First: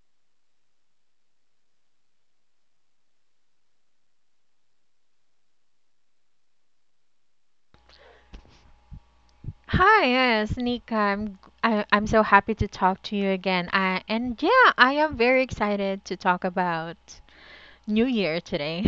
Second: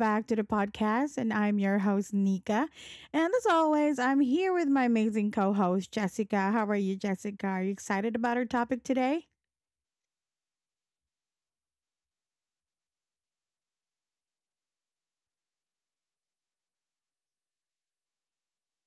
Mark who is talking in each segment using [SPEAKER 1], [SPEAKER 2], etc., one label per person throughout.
[SPEAKER 1] back to the podcast. And I'm your host, Nika. And as always, I'm here with my amazing co host, Jessica. How are you, Jessica? Are you excited about our topic today?
[SPEAKER 2] Hi, yes, Nika. I'm so happy to talk to you again. And yeah, I am very excited to talk about New Year today.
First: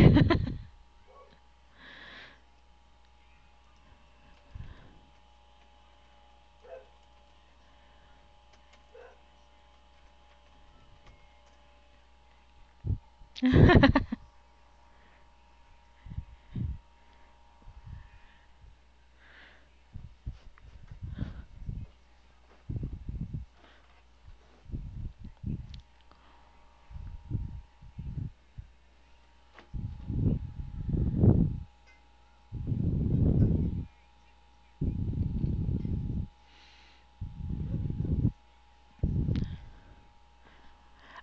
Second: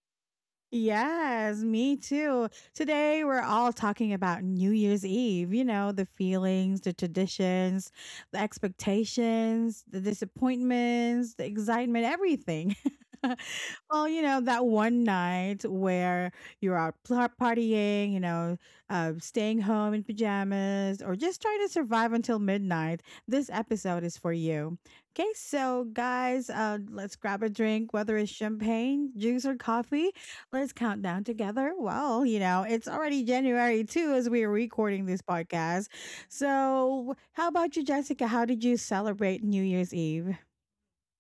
[SPEAKER 1] Yes, me too. Today, we're all talking about New Year's Eve, you know, the feelings, the traditions, the expectations, the disappointments, the excitement, everything. Well, you know, that one night where you're out partying, staying home in pajamas, or just trying to survive until midnight, this episode is for you. Okay, so guys, let's grab a drink, whether it's champagne, juice, or coffee. Let's count down together. Well, you know, it's already January too as we are recording this podcast. So, how about you, Jessica? How did you celebrate New Year's Eve?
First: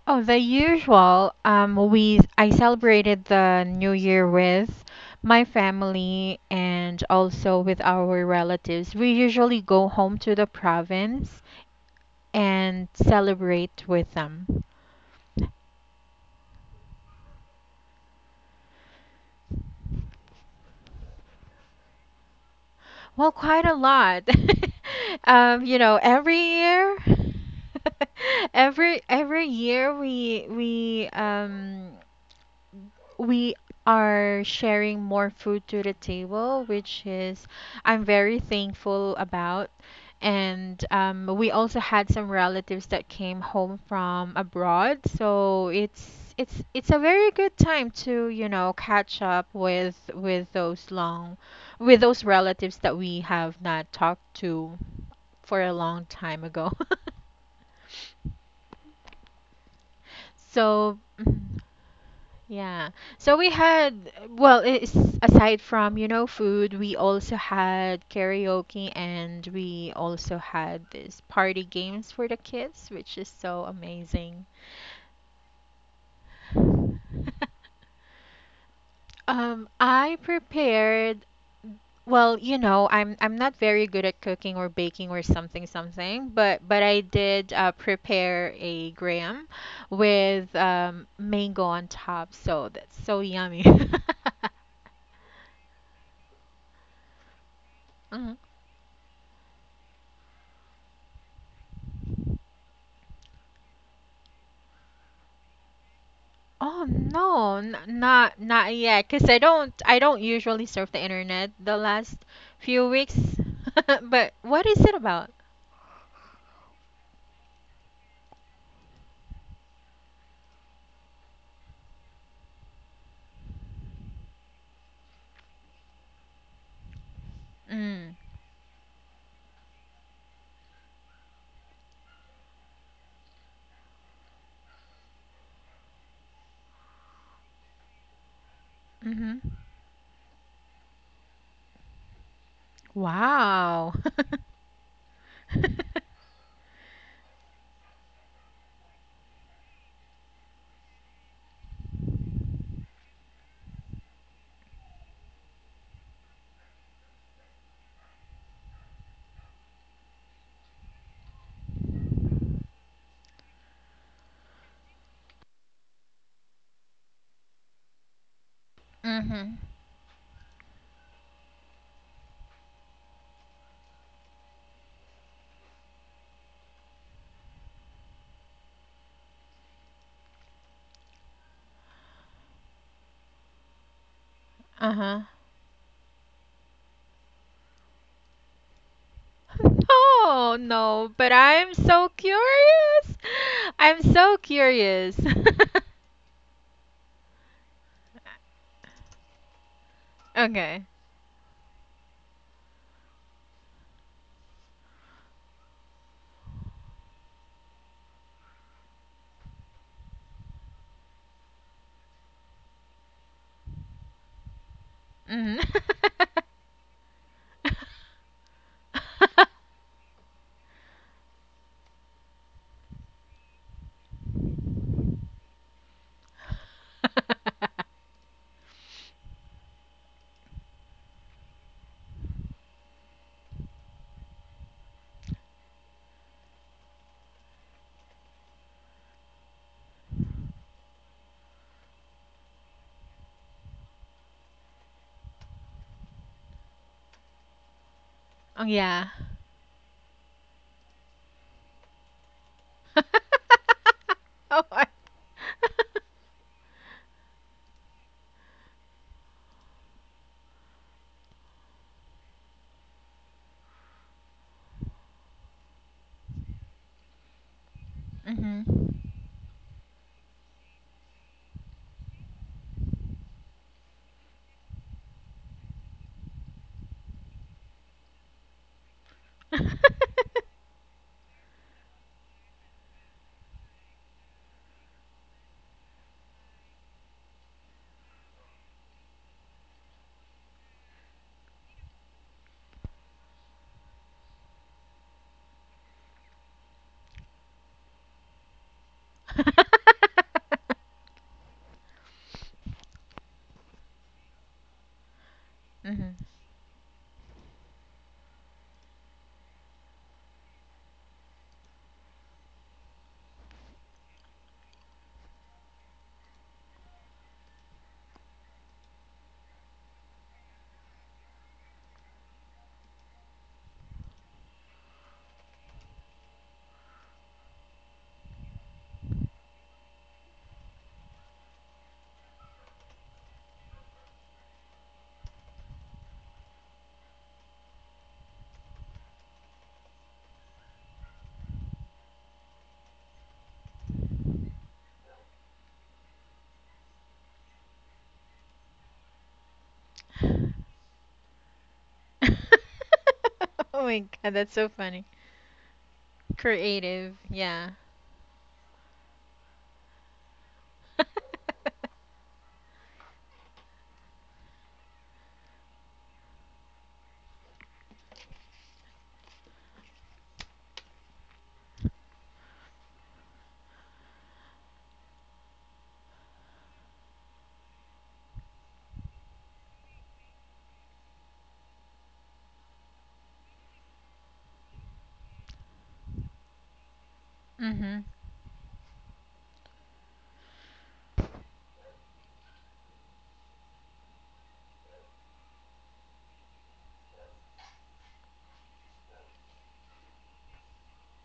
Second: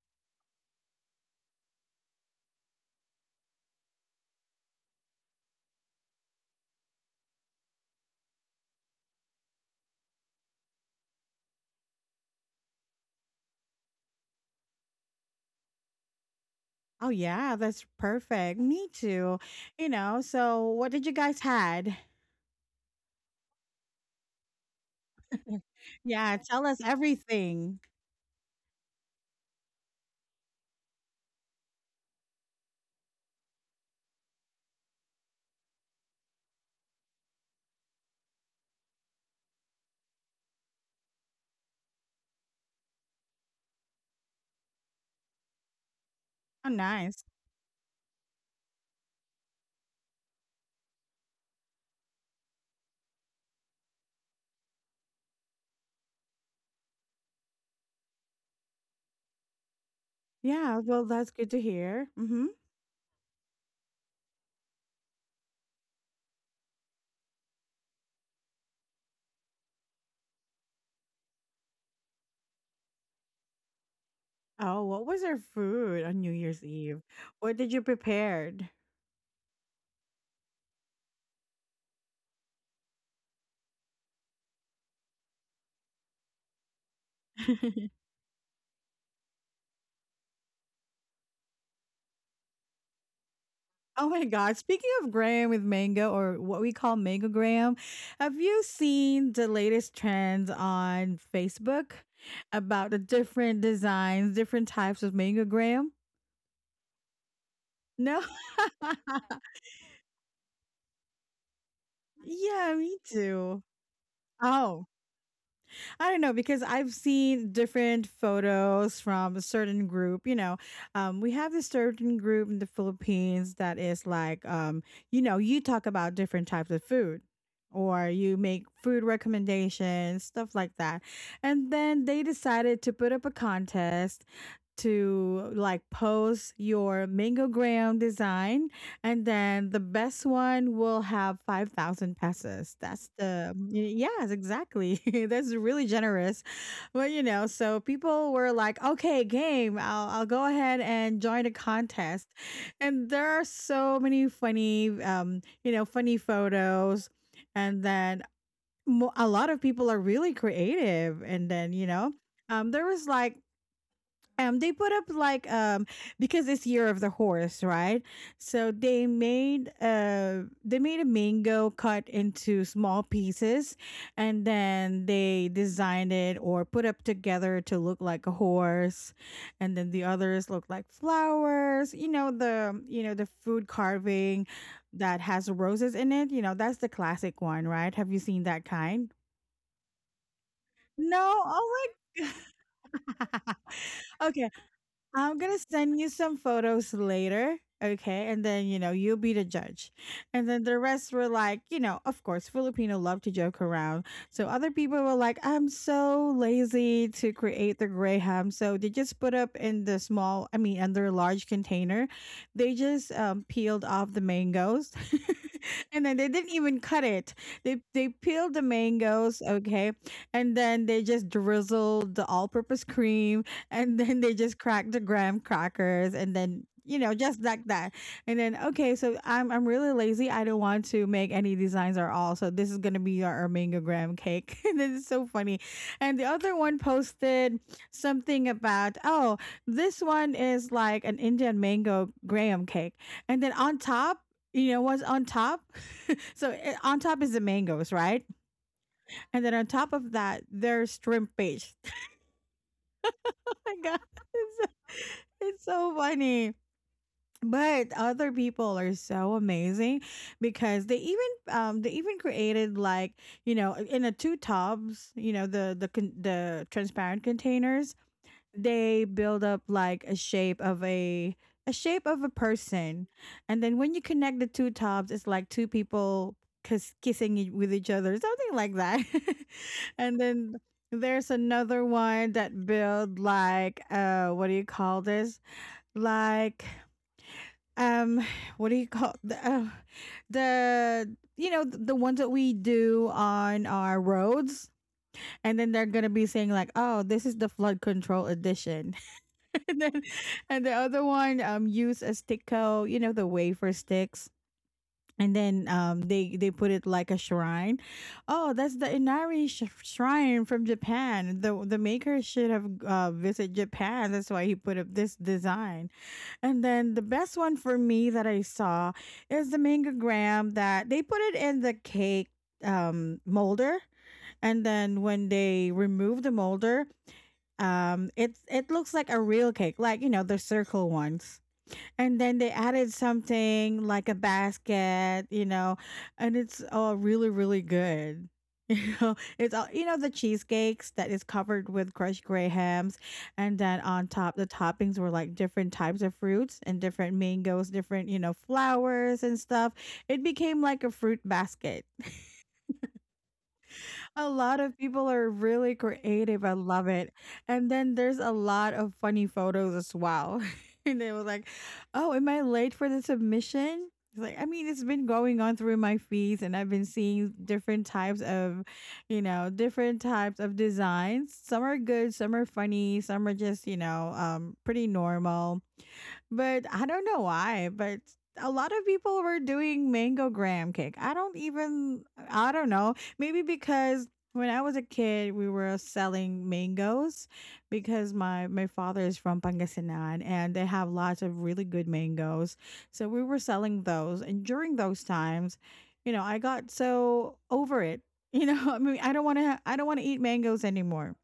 [SPEAKER 2] Oh, the usual. We I celebrated the New Year with my family and also with our relatives. We usually go home to the province and celebrate with them.
[SPEAKER 1] Oh, yeah, that's perfect. Me too. You know, so what did you guys had?
[SPEAKER 2] Well, quite a lot. You know,
[SPEAKER 1] Yeah,
[SPEAKER 2] every
[SPEAKER 1] tell us
[SPEAKER 2] year,
[SPEAKER 1] everything.
[SPEAKER 2] every year we are sharing more food to the table, which is I'm very thankful about. And we also had some relatives that came home from abroad, so it's it's
[SPEAKER 1] Oh,
[SPEAKER 2] it's a
[SPEAKER 1] nice.
[SPEAKER 2] very good time to catch up with those long with those relatives that we have not talked to for a long time ago.
[SPEAKER 1] Yeah,
[SPEAKER 2] So,
[SPEAKER 1] well, that's good
[SPEAKER 2] mhm.
[SPEAKER 1] to hear. Mm-hmm.
[SPEAKER 2] Yeah. So we had, well, it's, aside from food, we also had karaoke and we also had this party games for the kids, which is so amazing.
[SPEAKER 1] Oh, what was our food on New Year's Eve? What did you prepared?
[SPEAKER 2] I prepared, well, you know, I'm not very good at cooking or baking or something something, but I did prepare a graham with mango on top, so that's so yummy.
[SPEAKER 1] Oh my God. Speaking of graham with mango or what we call mango graham,
[SPEAKER 2] Mhm.
[SPEAKER 1] have you seen the latest trends on Facebook about the different designs, different types of mango graham?
[SPEAKER 2] Oh no, n-
[SPEAKER 1] No?
[SPEAKER 2] not not yet, cause I don't usually surf the internet the last
[SPEAKER 1] Yeah,
[SPEAKER 2] few
[SPEAKER 1] me
[SPEAKER 2] weeks.
[SPEAKER 1] too.
[SPEAKER 2] But what is
[SPEAKER 1] Oh,
[SPEAKER 2] it about?
[SPEAKER 1] I don't know because I've seen different photos from a certain group. You know, we have this certain group in the Philippines that is like, you know, you talk about different types of food or
[SPEAKER 2] Mm.
[SPEAKER 1] you make food recommendations, stuff like that. And then they decided to put up a contest to like post your mangogram design, and
[SPEAKER 2] Mm-hmm.
[SPEAKER 1] then the best one will have 5,000 pesos. That's the,
[SPEAKER 2] Wow.
[SPEAKER 1] yes, exactly. That's really generous, but you know, so people were like, okay, I'll go ahead and join a contest. And there are so many funny, you know, funny photos. And then a lot of people are really creative. And then, you know, there was like they put up like because it's year of the horse, right? So they
[SPEAKER 2] Mm-hmm.
[SPEAKER 1] made a mango cut into small pieces, and then they designed it or put up together to look like a horse. And then the others look like flowers, you know, the food carving that
[SPEAKER 2] Uh-huh.
[SPEAKER 1] has roses in it. You know, that's the classic one, right? Have you seen that kind?
[SPEAKER 2] No, no,
[SPEAKER 1] No.
[SPEAKER 2] but I'm
[SPEAKER 1] Oh
[SPEAKER 2] so
[SPEAKER 1] my
[SPEAKER 2] curious.
[SPEAKER 1] god.
[SPEAKER 2] I'm so
[SPEAKER 1] Okay,
[SPEAKER 2] curious.
[SPEAKER 1] I'm gonna send you some photos later. Okay. And then, you know, you'll be the judge. And then the
[SPEAKER 2] Okay.
[SPEAKER 1] rest were like, you know, of course, Filipino love to joke around. So other people were like, I'm so lazy to create the gray. So they just put up in the small, I mean, under a large container. They just peeled off the mangoes.
[SPEAKER 2] Mm.
[SPEAKER 1] And then they didn't even cut it. They peeled the mangoes, okay, and then they just drizzled the all-purpose cream, and then they just crack the graham crackers, and then, you know, just like that. And then, okay, so I'm really lazy, I don't want to make any designs at all, so this is going to be our mango graham cake. And then it's so funny. And the other one posted something about, oh, this one is like an indian mango graham cake. And then on top, you know what's on top? On top is the mangoes, right?
[SPEAKER 2] Oh yeah.
[SPEAKER 1] And then on top of that there's shrimp paste. My god.
[SPEAKER 2] Oh my
[SPEAKER 1] It's so funny. But other people are so amazing, because they even created like, you know, in a two tubs, you know, the transparent containers.
[SPEAKER 2] Mhm.
[SPEAKER 1] They build up like a shape of a shape of a person. And then when you connect the two tops, it's like two people kissing with each other, something like that. And then there's another one that build like, what do you call this, like, um what do you call the, the, you know, the ones that we do on our roads, and then they're gonna be saying like, oh, this is the flood control edition. And then, and the other one used a sticko, you know, the wafer sticks. And then um
[SPEAKER 2] Mhm.
[SPEAKER 1] they they put it like a shrine. Oh, that's the Inari shrine from Japan. The maker should have visited Japan. That's why he put up this design. And then the best one for me that I saw is the mangogram that they put it in the cake molder. And then when they remove the molder, it it looks like a real cake, like, you know, the circle ones. And then they added something like a basket, you know. And it's all really, really good. You know, it's all, you know, the cheesecakes that is covered with crushed gray hams. And then on top the toppings were like different types of fruits and different mangoes, different, you know, flowers and stuff. It became like a fruit basket.
[SPEAKER 2] Oh my
[SPEAKER 1] A
[SPEAKER 2] god, that's
[SPEAKER 1] lot
[SPEAKER 2] so
[SPEAKER 1] of
[SPEAKER 2] funny.
[SPEAKER 1] people are really creative. I love it.
[SPEAKER 2] Creative, yeah.
[SPEAKER 1] And then there's a lot of funny photos as well. And they were like, "Oh, am I late for the submission?" It's like, I mean, it's been going on through my feeds, and I've been seeing different types of, you know, different types of designs. Some are good, some are funny, some are just, you know, pretty normal. But I don't know why, but a lot of people were doing mango graham cake. I don't even, I don't know. Maybe because when I was a kid, we were selling mangoes,
[SPEAKER 2] Mhm.
[SPEAKER 1] because my father is from Pangasinan and they have lots of really good mangoes. So we were selling those, and during those times, you know, I got so over it. You know, I mean, I don't want to eat mangoes anymore.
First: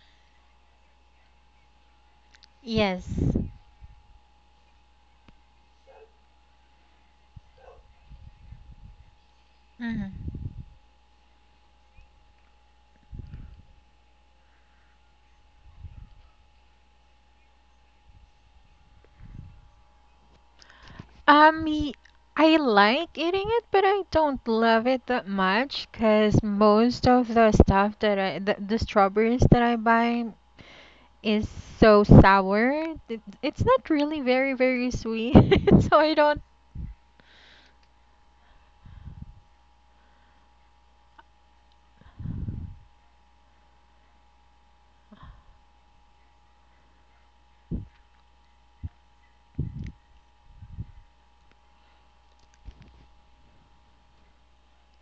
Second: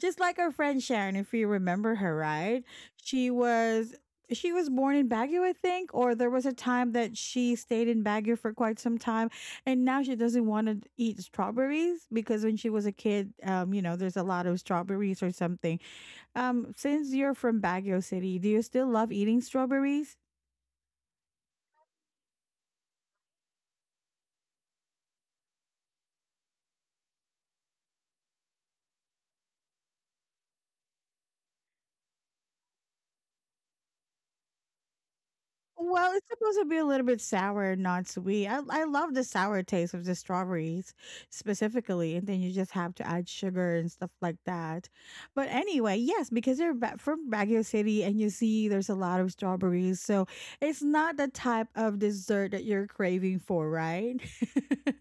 [SPEAKER 1] Just like our friend Sharon, if you remember her, right?
[SPEAKER 2] Yes.
[SPEAKER 1] She was she was born in Baguio, I think, or there was a time that she stayed in Baguio for quite some time, and now she doesn't
[SPEAKER 2] Mhm.
[SPEAKER 1] want to eat strawberries because when she was a kid, you know, there's a lot of strawberries or something. Since you're from Baguio City, do you still love eating strawberries?
[SPEAKER 2] Um, y- I like eating it, but I don't love it that much because most of the stuff that the strawberries that I buy is so sour. It's not really very, very sweet. So
[SPEAKER 1] Well,
[SPEAKER 2] I
[SPEAKER 1] it's
[SPEAKER 2] don't.
[SPEAKER 1] supposed to be a little bit sour, not sweet. I love the sour taste of the strawberries specifically, and then you just have to add sugar and stuff like that. But anyway, yes, because you're from Baguio City and you see there's a lot of strawberries, so it's not the type of dessert that you're craving for, right?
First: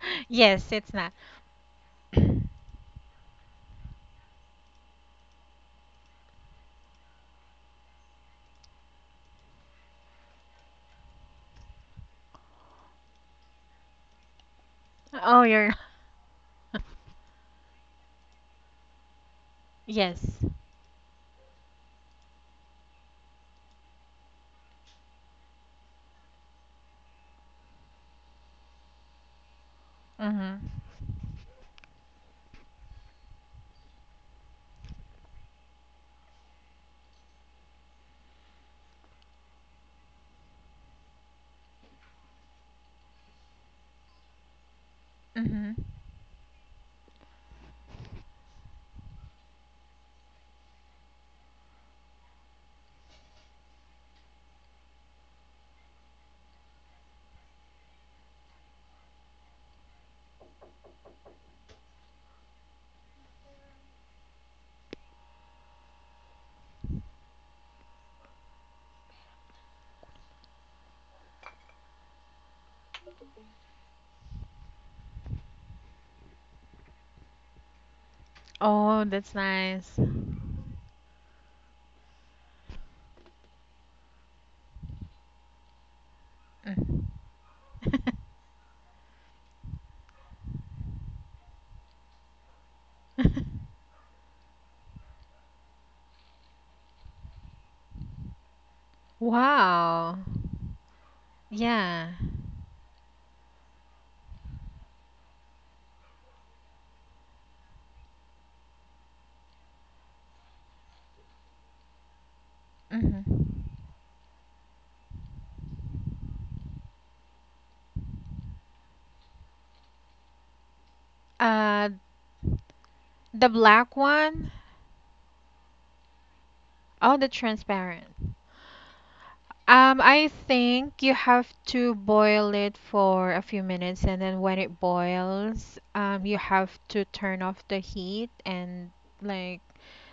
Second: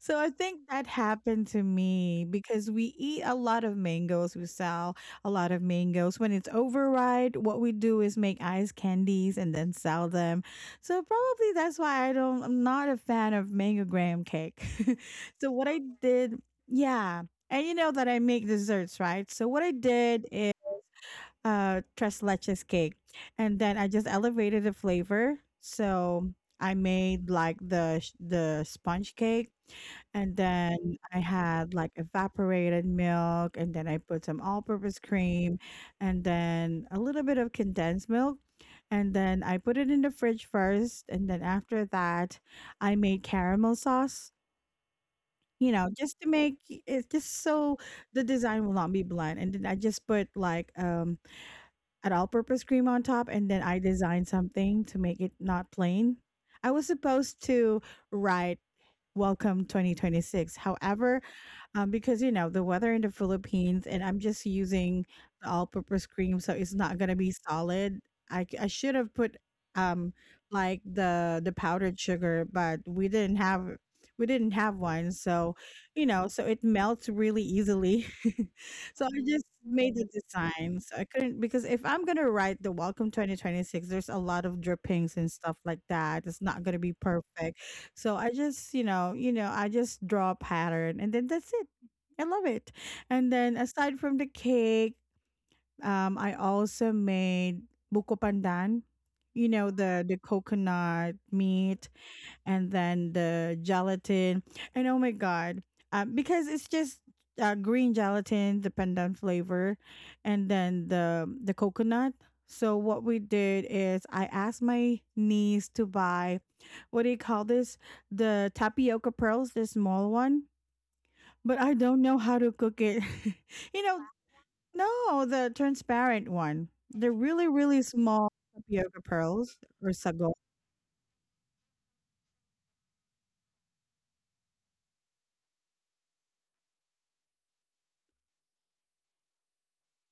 [SPEAKER 1] So I think
[SPEAKER 2] Yes,
[SPEAKER 1] that
[SPEAKER 2] it's not.
[SPEAKER 1] happened to me because we eat a lot of mangoes. We sell a lot of mangoes. When it's overripe, what we do is make ice candies and then sell them. So probably that's why I'm not a fan of mango graham cake.
[SPEAKER 2] Oh,
[SPEAKER 1] So what
[SPEAKER 2] you're.
[SPEAKER 1] I did, yeah. And you know that I make desserts, right? So what I did,
[SPEAKER 2] Yes.
[SPEAKER 1] tres leches cake. And then I just elevated the flavor. So I made like the the sponge cake, and
[SPEAKER 2] Mm
[SPEAKER 1] then I had like evaporated milk, and then I put some all-purpose cream, and then a little bit of condensed milk, and then I put it in the fridge first. And then after that I made caramel sauce,
[SPEAKER 2] hmm. Mm
[SPEAKER 1] you
[SPEAKER 2] hmm.
[SPEAKER 1] know, just to make it, just so the design will not be bland. And then I just put like an all-purpose cream on top, and then I designed something to make it not plain. I was supposed to write "Welcome 2026." However, because you know the weather in the Philippines, and I'm just using the all-purpose cream, so it's not gonna be solid. I should have put um like the powdered sugar, but we didn't have one. So, you know, so it melts really easily. So
[SPEAKER 2] Oh,
[SPEAKER 1] I
[SPEAKER 2] that's
[SPEAKER 1] just made
[SPEAKER 2] nice.
[SPEAKER 1] the design. So I couldn't, because if I'm gonna write the welcome 2026, there's a lot of drippings and stuff like that. It's not gonna be
[SPEAKER 2] Mm.
[SPEAKER 1] perfect. So I just, you know, I just draw a pattern, and then that's it. I love it. And then aside from the cake, I also made buko pandan, you know, the
[SPEAKER 2] Wow.
[SPEAKER 1] coconut meat
[SPEAKER 2] Yeah.
[SPEAKER 1] and then the gelatin. And oh my god, because it's just green gelatin, the pandan flavor, and then the coconut. So
[SPEAKER 2] Mm
[SPEAKER 1] what we
[SPEAKER 2] hmm.
[SPEAKER 1] did is I asked my niece to buy, what do you call this? The tapioca pearls, the small one. But I
[SPEAKER 2] Uh,
[SPEAKER 1] don't know how to cook it.
[SPEAKER 2] the
[SPEAKER 1] You
[SPEAKER 2] black
[SPEAKER 1] know,
[SPEAKER 2] one?
[SPEAKER 1] no, the transparent one. They're
[SPEAKER 2] Oh, the
[SPEAKER 1] really, really
[SPEAKER 2] transparent.
[SPEAKER 1] small tapioca pearls or
[SPEAKER 2] I
[SPEAKER 1] sago.
[SPEAKER 2] think you have to boil it for a few minutes, and then when it boils, you have to turn off the heat and like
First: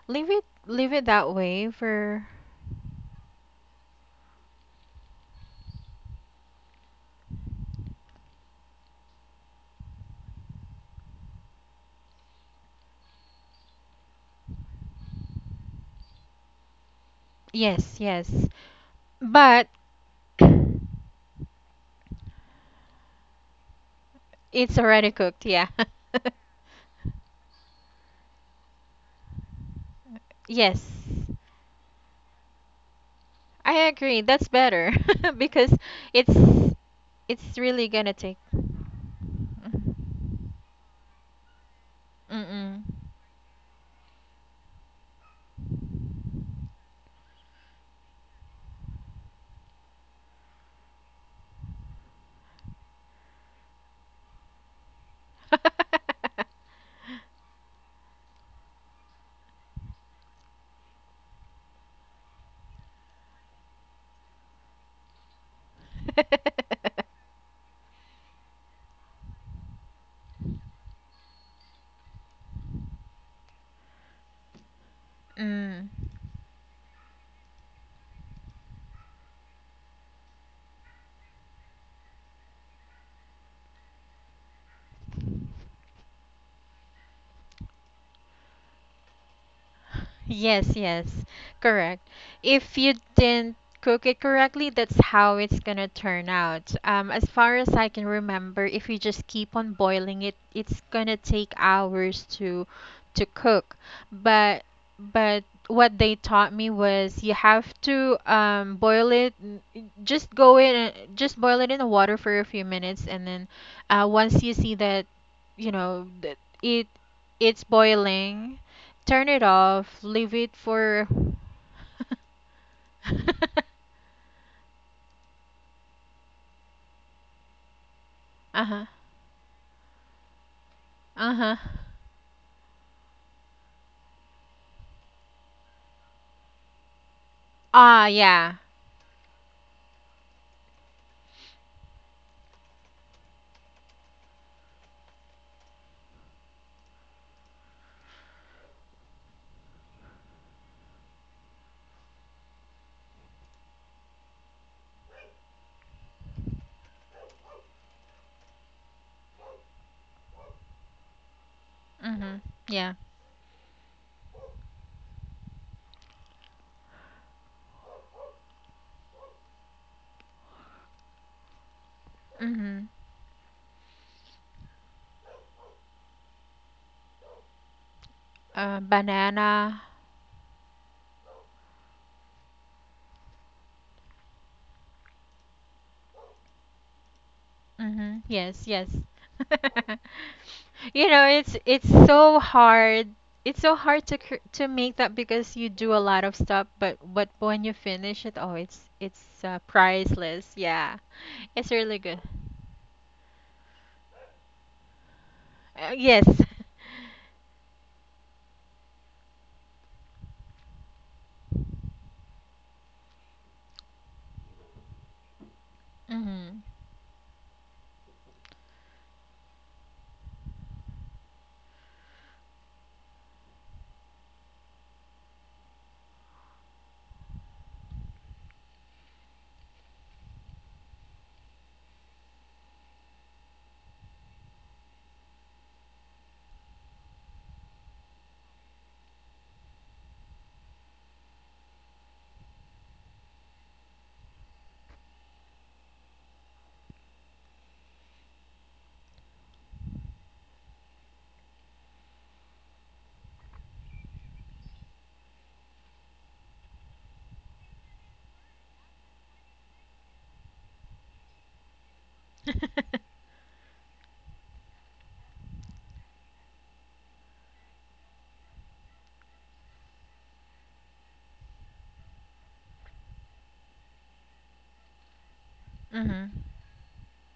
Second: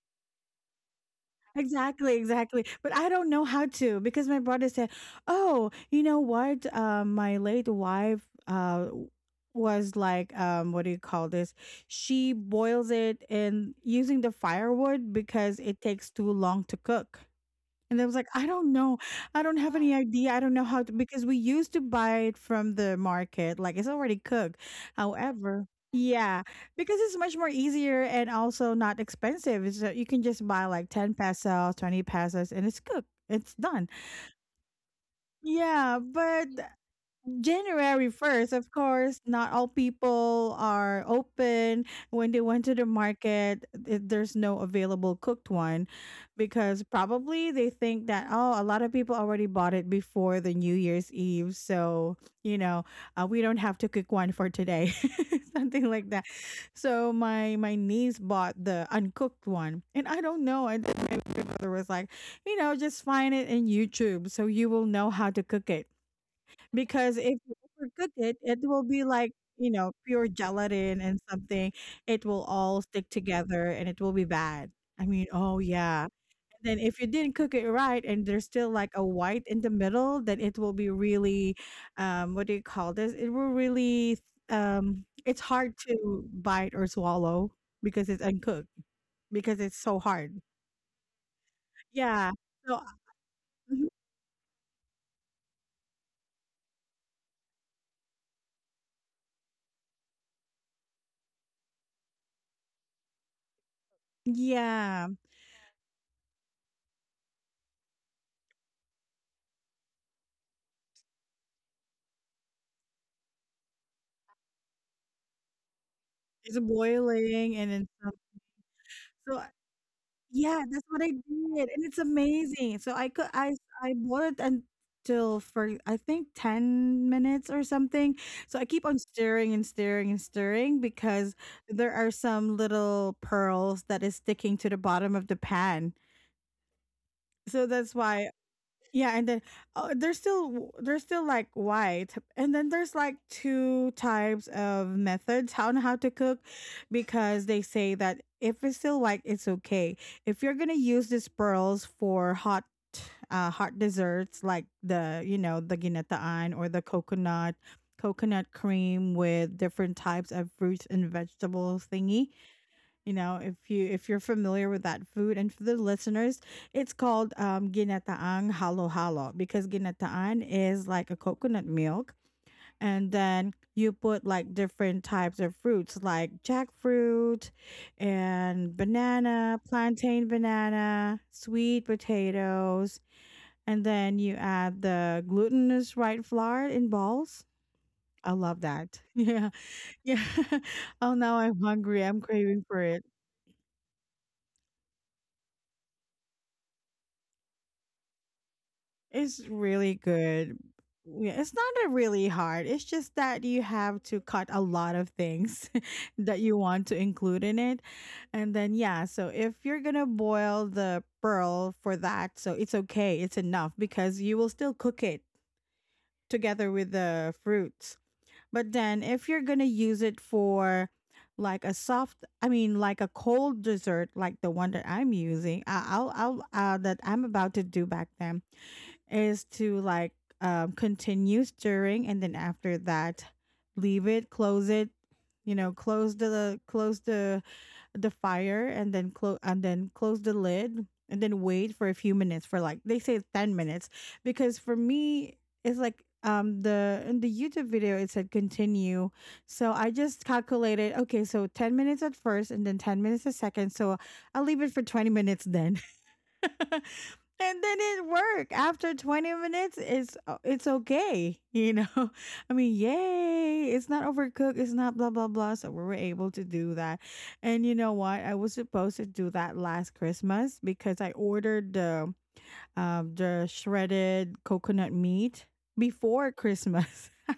[SPEAKER 2] leave it that way
[SPEAKER 1] Exactly,
[SPEAKER 2] for
[SPEAKER 1] exactly. But I don't know how to because my brother said, "Oh, you know what? My late wife uh w- was like, what do you call this? She boils it in using the firewood because it takes too long to cook."
[SPEAKER 2] yes,
[SPEAKER 1] And I was like,
[SPEAKER 2] yes.
[SPEAKER 1] I don't know. I don't
[SPEAKER 2] But
[SPEAKER 1] have any idea. I don't know how to, because we used to buy it from the market, like it's already cooked.
[SPEAKER 2] it's already cooked,
[SPEAKER 1] However,
[SPEAKER 2] yeah.
[SPEAKER 1] yeah, because it's much more easier and also not expensive. It's that you can just buy like
[SPEAKER 2] Yes.
[SPEAKER 1] 10 pesos, 20 pesos, and it's cooked. It's
[SPEAKER 2] I
[SPEAKER 1] done.
[SPEAKER 2] agree. That's better because
[SPEAKER 1] Yeah, but
[SPEAKER 2] it's it's really
[SPEAKER 1] January
[SPEAKER 2] gonna take.
[SPEAKER 1] 1st, of course, not all
[SPEAKER 2] Mm-hmm.
[SPEAKER 1] people are open. When they went
[SPEAKER 2] Mm-mm.
[SPEAKER 1] to the market, there's no available cooked one because probably they think that, oh, a lot of people already bought it before the New Year's Eve. So, you know, we don't have to cook one for today, something like that. So my niece bought the uncooked one. And I don't know. And then my grandmother was like, you know, just find it in YouTube so you will know how to cook it. Because if you overcook it, it will be like, you know, pure gelatin and something. It will all stick together and it will be bad. I mean, oh
[SPEAKER 2] Mm.
[SPEAKER 1] yeah. And then if you didn't cook it right and there's still like a white in the middle, then it will be really, what do you call this? It will really, it's hard to bite or swallow because it's uncooked, because it's so hard.
[SPEAKER 2] Yes, yes, correct.
[SPEAKER 1] Yeah.
[SPEAKER 2] If
[SPEAKER 1] So,
[SPEAKER 2] you didn't
[SPEAKER 1] mhm,
[SPEAKER 2] cook it correctly, that's how it's gonna turn out. As far as I can remember, if you just keep on boiling it, it's gonna take hours to cook. But
[SPEAKER 1] yeah,
[SPEAKER 2] but what they taught me was you have to boil it. Just go in, just boil it in the water for a few minutes, and then once you see that, you know, that
[SPEAKER 1] it's
[SPEAKER 2] it
[SPEAKER 1] boiling
[SPEAKER 2] it's
[SPEAKER 1] and then some.
[SPEAKER 2] boiling. Turn
[SPEAKER 1] So
[SPEAKER 2] it off, leave it
[SPEAKER 1] yeah, that's what
[SPEAKER 2] for
[SPEAKER 1] I did, and it's amazing. So I could I bought it until for I think 10 minutes or something. So I keep
[SPEAKER 2] Uh-huh.
[SPEAKER 1] on stirring and stirring and stirring because
[SPEAKER 2] Uh-huh.
[SPEAKER 1] there are some little pearls that is sticking to the bottom of the pan. So that's
[SPEAKER 2] Ah,
[SPEAKER 1] why
[SPEAKER 2] yeah.
[SPEAKER 1] yeah, and then oh, they're still like white, and then there's like two types of methods how on how to cook, because they say that if it's still white, it's okay. If you're gonna use these pearls for hot, hot desserts like the you know the ginataan or the coconut cream with different types of fruits and vegetable thingy,
[SPEAKER 2] Mm-hmm. Yeah.
[SPEAKER 1] you know, if you if you're familiar with that food. And for the listeners, it's called ginataang halo halo, because ginataan is like a coconut milk,
[SPEAKER 2] Mm-hmm.
[SPEAKER 1] and then you put like different types of fruits like jackfruit and banana
[SPEAKER 2] Banana.
[SPEAKER 1] plantain banana sweet potatoes, and then you add the glutinous white flour in balls.
[SPEAKER 2] Mm-hmm.
[SPEAKER 1] I love
[SPEAKER 2] Yes, yes.
[SPEAKER 1] that. Yeah. Yeah.
[SPEAKER 2] You
[SPEAKER 1] Oh,
[SPEAKER 2] know,
[SPEAKER 1] now I'm
[SPEAKER 2] it's
[SPEAKER 1] hungry, I'm
[SPEAKER 2] so
[SPEAKER 1] craving for
[SPEAKER 2] hard. It's so hard to to make that because you do a lot of stuff, but when you finish it, oh, it's
[SPEAKER 1] It's
[SPEAKER 2] it's
[SPEAKER 1] really
[SPEAKER 2] priceless.
[SPEAKER 1] good.
[SPEAKER 2] Yeah.
[SPEAKER 1] Yeah, it's
[SPEAKER 2] It's
[SPEAKER 1] not a
[SPEAKER 2] really good.
[SPEAKER 1] really hard. It's just that you have to cut a lot of things
[SPEAKER 2] Yes.
[SPEAKER 1] that you want to include in it. And then yeah, so if you're going to boil the pearl for that, so it's okay, it's enough because you will still cook it
[SPEAKER 2] Mm-hmm.
[SPEAKER 1] together with the fruits. But then if you're going to use it for like a soft, I mean like a cold dessert like the one that I'm using, I'll that I'm about to do back then is to like continue stirring and then after that leave it, close it, you know, close the close the fire, and then close, and then close the lid, and then wait for a few minutes for like they say 10 minutes. Because for me, it's like the in the YouTube video it said continue. So I just calculated, okay, so 10 minutes at first and then 10 minutes a second, so I'll leave it for 20 minutes then. And then it worked. After 20 minutes, it's okay, you know. I mean, yay, it's not overcooked, it's not blah blah blah. So we were able to do that. And you know what? I was supposed to do that last Christmas because I ordered the shredded coconut meat before
[SPEAKER 2] Mm-hmm.
[SPEAKER 1] Christmas.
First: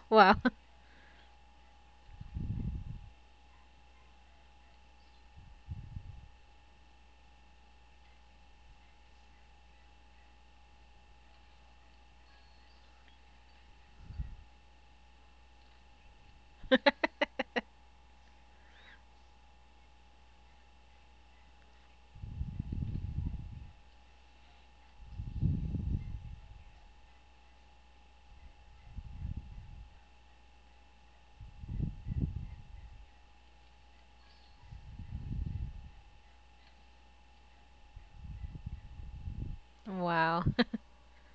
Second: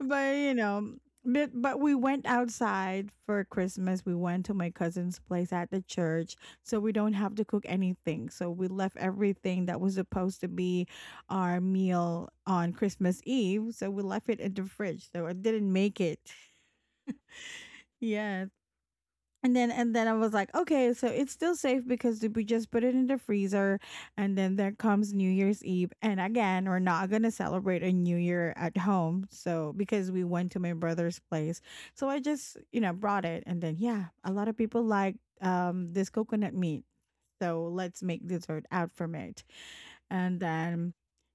[SPEAKER 1] But
[SPEAKER 2] Wow.
[SPEAKER 1] you know, but we went outside for Christmas. We went to my cousin's place at the church, so we don't have to cook anything. So we left everything that was supposed to be our meal on Christmas Eve. So we left it in the fridge. So I didn't make it. Yes, and then I was like, okay, so it's still safe because we just put it in the freezer, and then there comes New Year's Eve. And again, we're not gonna celebrate a new year at home. So because we went to my brother's place. So I just, you know, brought it, and then yeah, a lot of people like this coconut meat. So let's make dessert out from it, and
[SPEAKER 2] Wow.
[SPEAKER 1] then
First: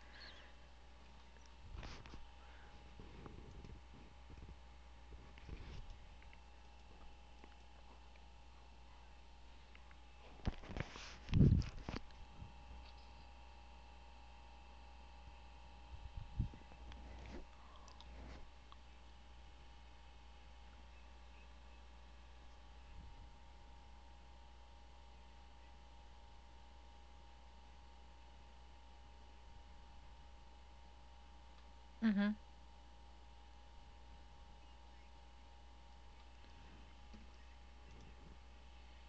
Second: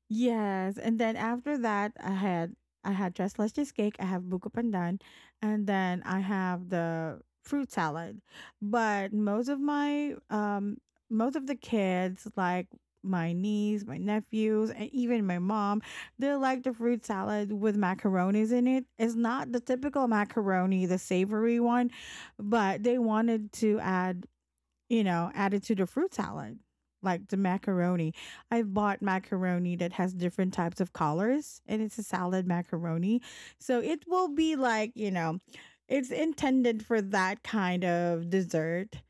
[SPEAKER 1] yes, and then after that, I had restless cheesecake. I have buko pandan, and then I have the fruit salad. But most of the kids like my niece, my nephews, and even my mom, they like the fruit salad with macaronis in it. It's not the typical macaroni, the savory one, but they wanted to add, you know, added to the fruit salad, like the macaroni. I've bought macaroni that has different types of colors, and it's a
[SPEAKER 2] Mhm.
[SPEAKER 1] salad macaroni. So it will be like, you know, it's intended for that kind of dessert.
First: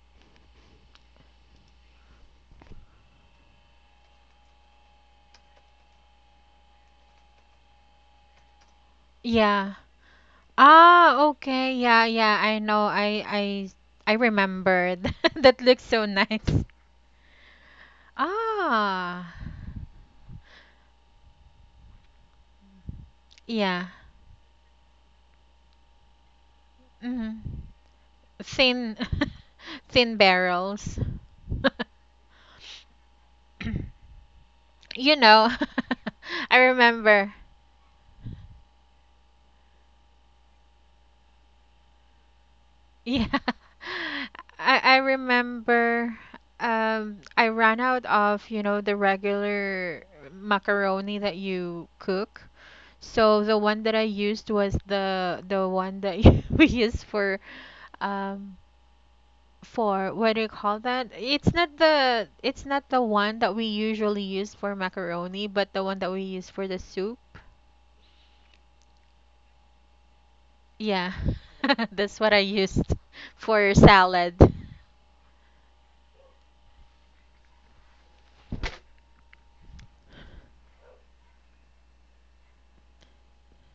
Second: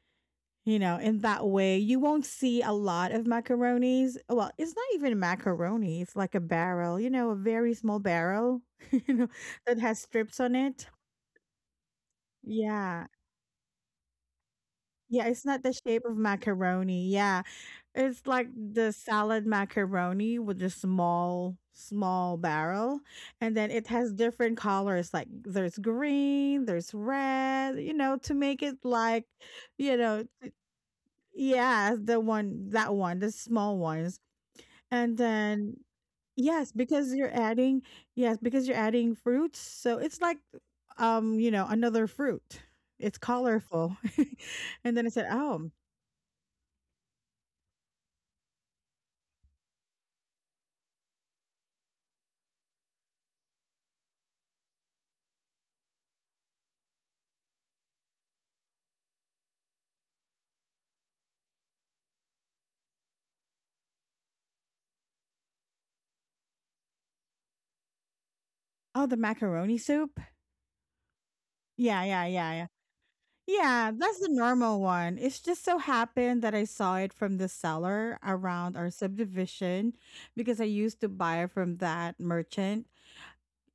[SPEAKER 1] You know, in that way, you won't see a lot of macaronis. Well, it's not even a macaroni, it's like a barrel, you know, a very small barrel, you know,
[SPEAKER 2] Yeah.
[SPEAKER 1] that has strips on it.
[SPEAKER 2] Ah, okay. Yeah, yeah. I know.
[SPEAKER 1] Yeah.
[SPEAKER 2] I remembered.
[SPEAKER 1] Yeah, it's
[SPEAKER 2] That that
[SPEAKER 1] not the
[SPEAKER 2] looks
[SPEAKER 1] shape
[SPEAKER 2] so
[SPEAKER 1] of
[SPEAKER 2] nice.
[SPEAKER 1] macaroni. Yeah. It's like the
[SPEAKER 2] Ah.
[SPEAKER 1] salad macaroni with a small, small barrel. And then
[SPEAKER 2] Yeah.
[SPEAKER 1] it has different colors like there's green, there's
[SPEAKER 2] Mhm.
[SPEAKER 1] red, you know, to make it
[SPEAKER 2] Thin
[SPEAKER 1] like, you
[SPEAKER 2] thin
[SPEAKER 1] know,
[SPEAKER 2] barrels.
[SPEAKER 1] yeah, the one, that one, the small ones.
[SPEAKER 2] You
[SPEAKER 1] And
[SPEAKER 2] know,
[SPEAKER 1] then,
[SPEAKER 2] I
[SPEAKER 1] yes, because
[SPEAKER 2] remember.
[SPEAKER 1] you're adding, yes, because you're adding fruits. So it's like, you know, another fruit. It's
[SPEAKER 2] Yeah.
[SPEAKER 1] colorful.
[SPEAKER 2] I
[SPEAKER 1] And
[SPEAKER 2] I
[SPEAKER 1] then I said, oh,
[SPEAKER 2] remember I ran out of, you know, the regular macaroni that you cook. So the one that I used was the one that you we use um for what do you call that? It's not the one that we usually use for macaroni, but the one that we use for the soup.
[SPEAKER 1] oh, the macaroni soup.
[SPEAKER 2] Yeah.
[SPEAKER 1] Yeah,
[SPEAKER 2] That's
[SPEAKER 1] yeah,
[SPEAKER 2] what I
[SPEAKER 1] yeah, yeah.
[SPEAKER 2] used for
[SPEAKER 1] Yeah, that's the
[SPEAKER 2] salad.
[SPEAKER 1] normal one. It's just so happened that I saw it from the seller around our subdivision, because I used to buy from that merchant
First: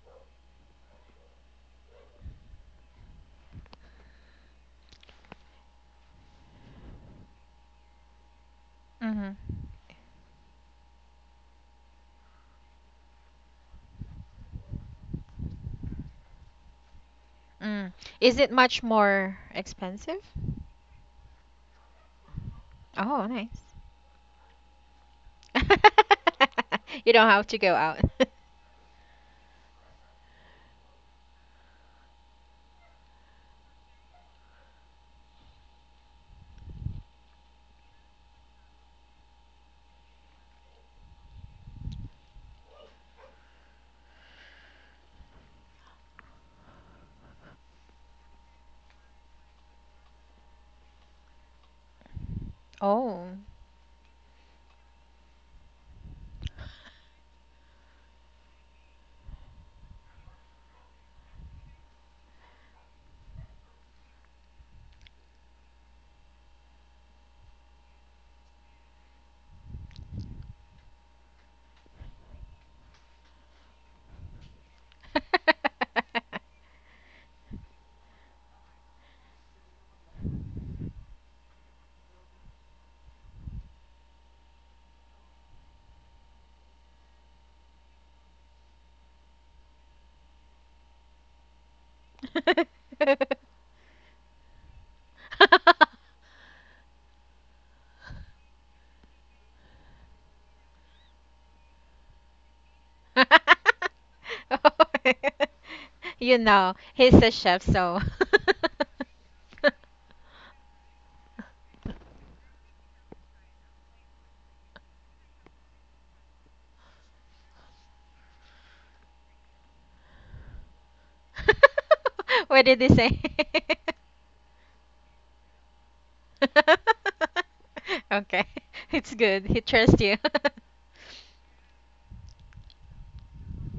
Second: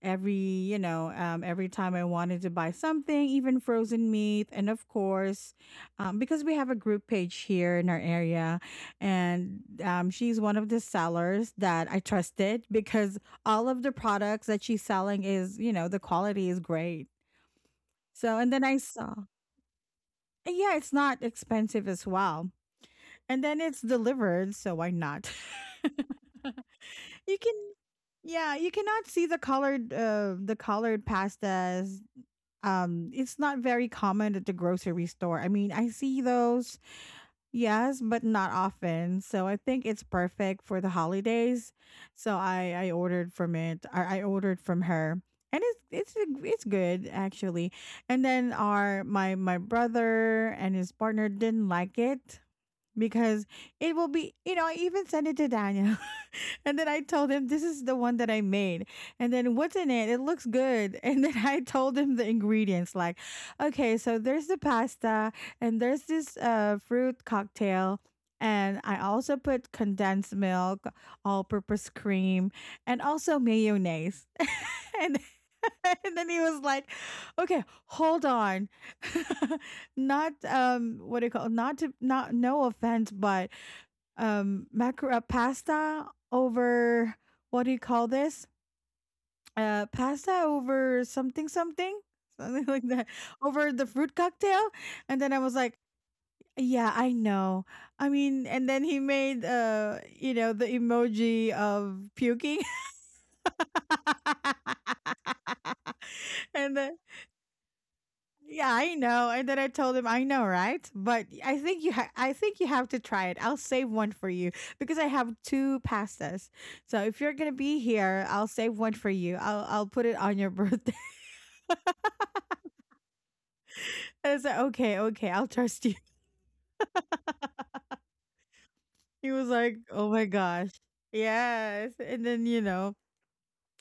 [SPEAKER 1] every, you know, every time I wanted to buy something, even frozen meat. And of course, because we have a group page here in our area,
[SPEAKER 2] Mm-hmm.
[SPEAKER 1] and she's one of the sellers that I trusted, because all of the products that she's selling is, you know, the quality is great.
[SPEAKER 2] Mm.
[SPEAKER 1] So,
[SPEAKER 2] Is it
[SPEAKER 1] and then I
[SPEAKER 2] much
[SPEAKER 1] saw
[SPEAKER 2] more expensive?
[SPEAKER 1] yeah, it's not expensive as well.
[SPEAKER 2] Oh,
[SPEAKER 1] And then
[SPEAKER 2] nice.
[SPEAKER 1] it's delivered, so why not? You
[SPEAKER 2] You don't have
[SPEAKER 1] can,
[SPEAKER 2] to go out.
[SPEAKER 1] yeah, you cannot see the colored pastas. Um, it's not very common at the grocery store. I mean, I see those. Yes, but not often. So I think it's perfect for the holidays. So I ordered from it. I ordered from her, and it's good actually. And then our my brother and his partner didn't like it
[SPEAKER 2] Oh.
[SPEAKER 1] because it will be, you know, I even sent it to Daniel. And then I told him, this is the one that I made. And then what's in it? It looks good. And then I told him the ingredients like, okay, so there's the pasta and there's this fruit cocktail. And I also put condensed milk, all purpose cream, and also mayonnaise. And, and then he was like, okay, hold on. Not, what do you call, not to, not, no offense, but macro pasta over what do you call this? Pasta over something something something like that over the fruit cocktail, and then I was like, yeah, I know. I mean, and then he made you know the emoji of puking.
[SPEAKER 2] You know,
[SPEAKER 1] And then
[SPEAKER 2] he's a chef, so.
[SPEAKER 1] yeah, I know. And then I told him, I know, right? But I think you have to try it. I'll save one for you because I have two pastas. So if you're gonna be here, I'll save one for you. I'll put it on your birthday.
[SPEAKER 2] What did he say?
[SPEAKER 1] I was like, okay, okay, I'll trust you.
[SPEAKER 2] Okay, it's
[SPEAKER 1] He
[SPEAKER 2] good.
[SPEAKER 1] was
[SPEAKER 2] He
[SPEAKER 1] like,
[SPEAKER 2] trusts
[SPEAKER 1] oh
[SPEAKER 2] you.
[SPEAKER 1] my gosh. Yes. And then, you know,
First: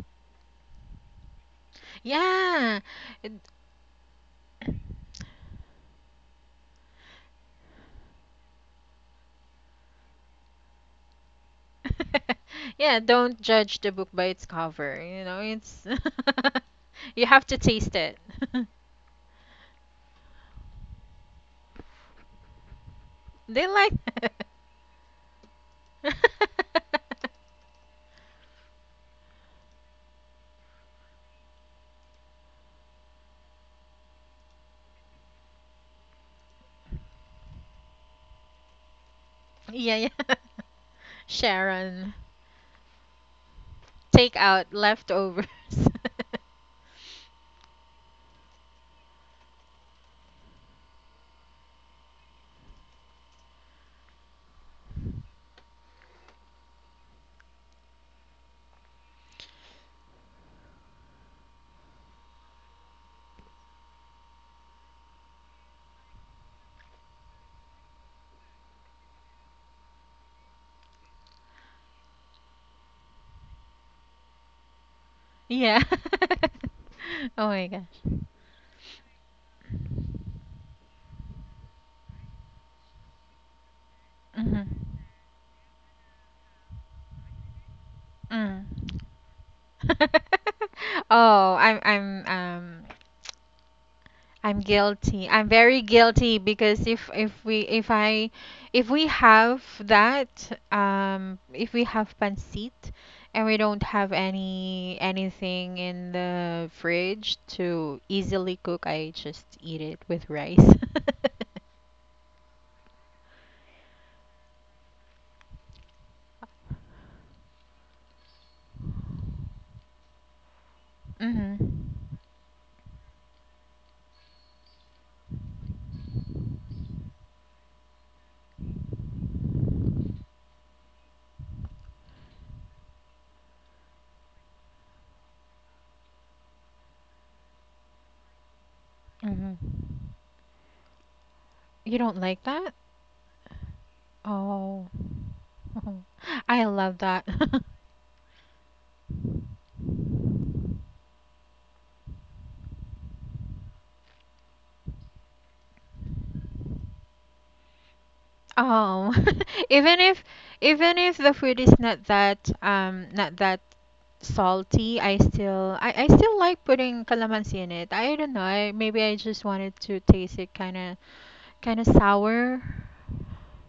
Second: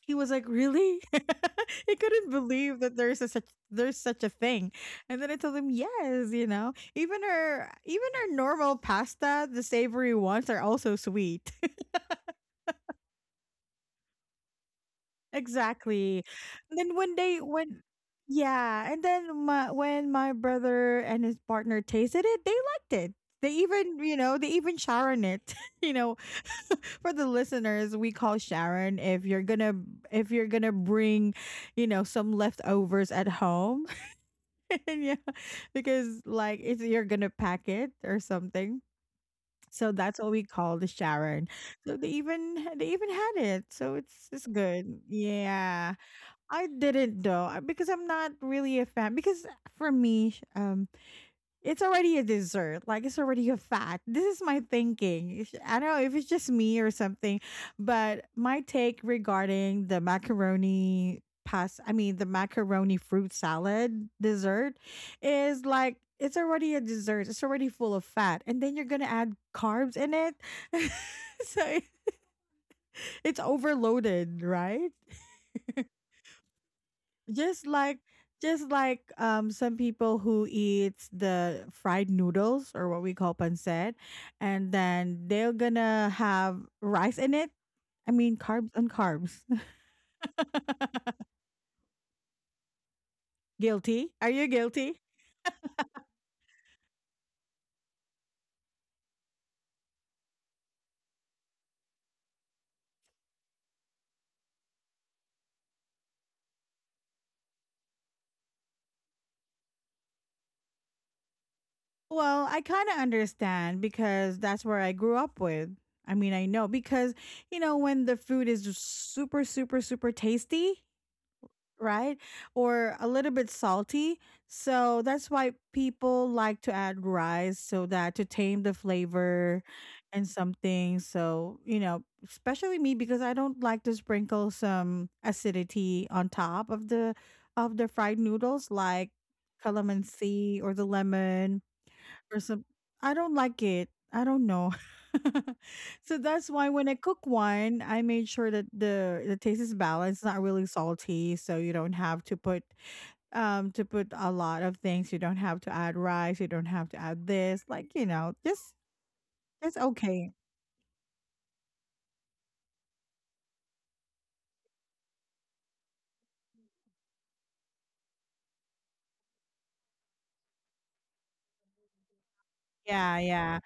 [SPEAKER 1] he was like, "Really?" He couldn't believe
[SPEAKER 2] Yeah.
[SPEAKER 1] that
[SPEAKER 2] It-
[SPEAKER 1] there's such a thing. And then I told him, "Yes, you know, even our normal pasta, the savory ones are also sweet."
[SPEAKER 2] Yeah, don't judge the book by its cover. You know, it's
[SPEAKER 1] Exactly. And then when
[SPEAKER 2] you
[SPEAKER 1] they
[SPEAKER 2] have to
[SPEAKER 1] when
[SPEAKER 2] taste it.
[SPEAKER 1] yeah, and then my when my brother and his partner tasted it, they liked it. They
[SPEAKER 2] They like
[SPEAKER 1] even, you know, they even Sharon it. You know, for the listeners, we call Sharon if you're gonna bring, you know, some leftovers at home. And yeah, because like it's you're gonna pack it or something. So
[SPEAKER 2] Yeah, yeah.
[SPEAKER 1] that's what we call the Sharon. So they
[SPEAKER 2] Sharon,
[SPEAKER 1] even they even had it. So it's
[SPEAKER 2] take
[SPEAKER 1] it's
[SPEAKER 2] out
[SPEAKER 1] good.
[SPEAKER 2] leftovers.
[SPEAKER 1] Yeah. I didn't though because I'm not really a fan. Because for me, it's already a dessert. Like it's already a fat. This is my thinking. I don't know if it's just me or something, but my take regarding the macaroni pasta. I mean, the macaroni fruit salad dessert is like it's already a dessert. It's already full of fat, and then you're gonna add carbs in it. so it- it's overloaded, right?
[SPEAKER 2] Yeah. Oh
[SPEAKER 1] Just
[SPEAKER 2] my
[SPEAKER 1] like,
[SPEAKER 2] gosh.
[SPEAKER 1] just like some people who eats the fried noodles or what we call pancit
[SPEAKER 2] Mhm.
[SPEAKER 1] and then they're gonna have rice in it. I mean
[SPEAKER 2] Mm.
[SPEAKER 1] carbs on carbs.
[SPEAKER 2] Oh,
[SPEAKER 1] Guilty, are you
[SPEAKER 2] I'm
[SPEAKER 1] guilty?
[SPEAKER 2] guilty. I'm very guilty because if we have pancit and we don't have anything in the fridge to easily cook, I just eat it with rice.
[SPEAKER 1] Well, I kind of understand because that's where I grew up with. I mean I know because, you know, when the food is just super super super tasty,
[SPEAKER 2] Mhm.
[SPEAKER 1] right? Or a little bit salty. So that's why people like to add rice so that to tame the flavor and something. So, you know, especially me because I don't like to sprinkle some acidity on top of the fried noodles like
[SPEAKER 2] Mhm.
[SPEAKER 1] calamansi or the lemon
[SPEAKER 2] You don't
[SPEAKER 1] or
[SPEAKER 2] like
[SPEAKER 1] some.
[SPEAKER 2] that?
[SPEAKER 1] I don't like it. I don't know.
[SPEAKER 2] Oh.
[SPEAKER 1] So that's
[SPEAKER 2] I
[SPEAKER 1] why when
[SPEAKER 2] love
[SPEAKER 1] I cook
[SPEAKER 2] that.
[SPEAKER 1] wine, I made sure that the taste is balanced, not really salty, so you don't have to put a lot of things. You don't have to add rice, you don't have to add this, like, you know, just
[SPEAKER 2] Oh,
[SPEAKER 1] it's
[SPEAKER 2] even if
[SPEAKER 1] okay.
[SPEAKER 2] the food is not that not that salty, I still like putting calamansi in it. I don't know. I maybe I just wanted to taste it kind of sour.
[SPEAKER 1] Yeah, yeah.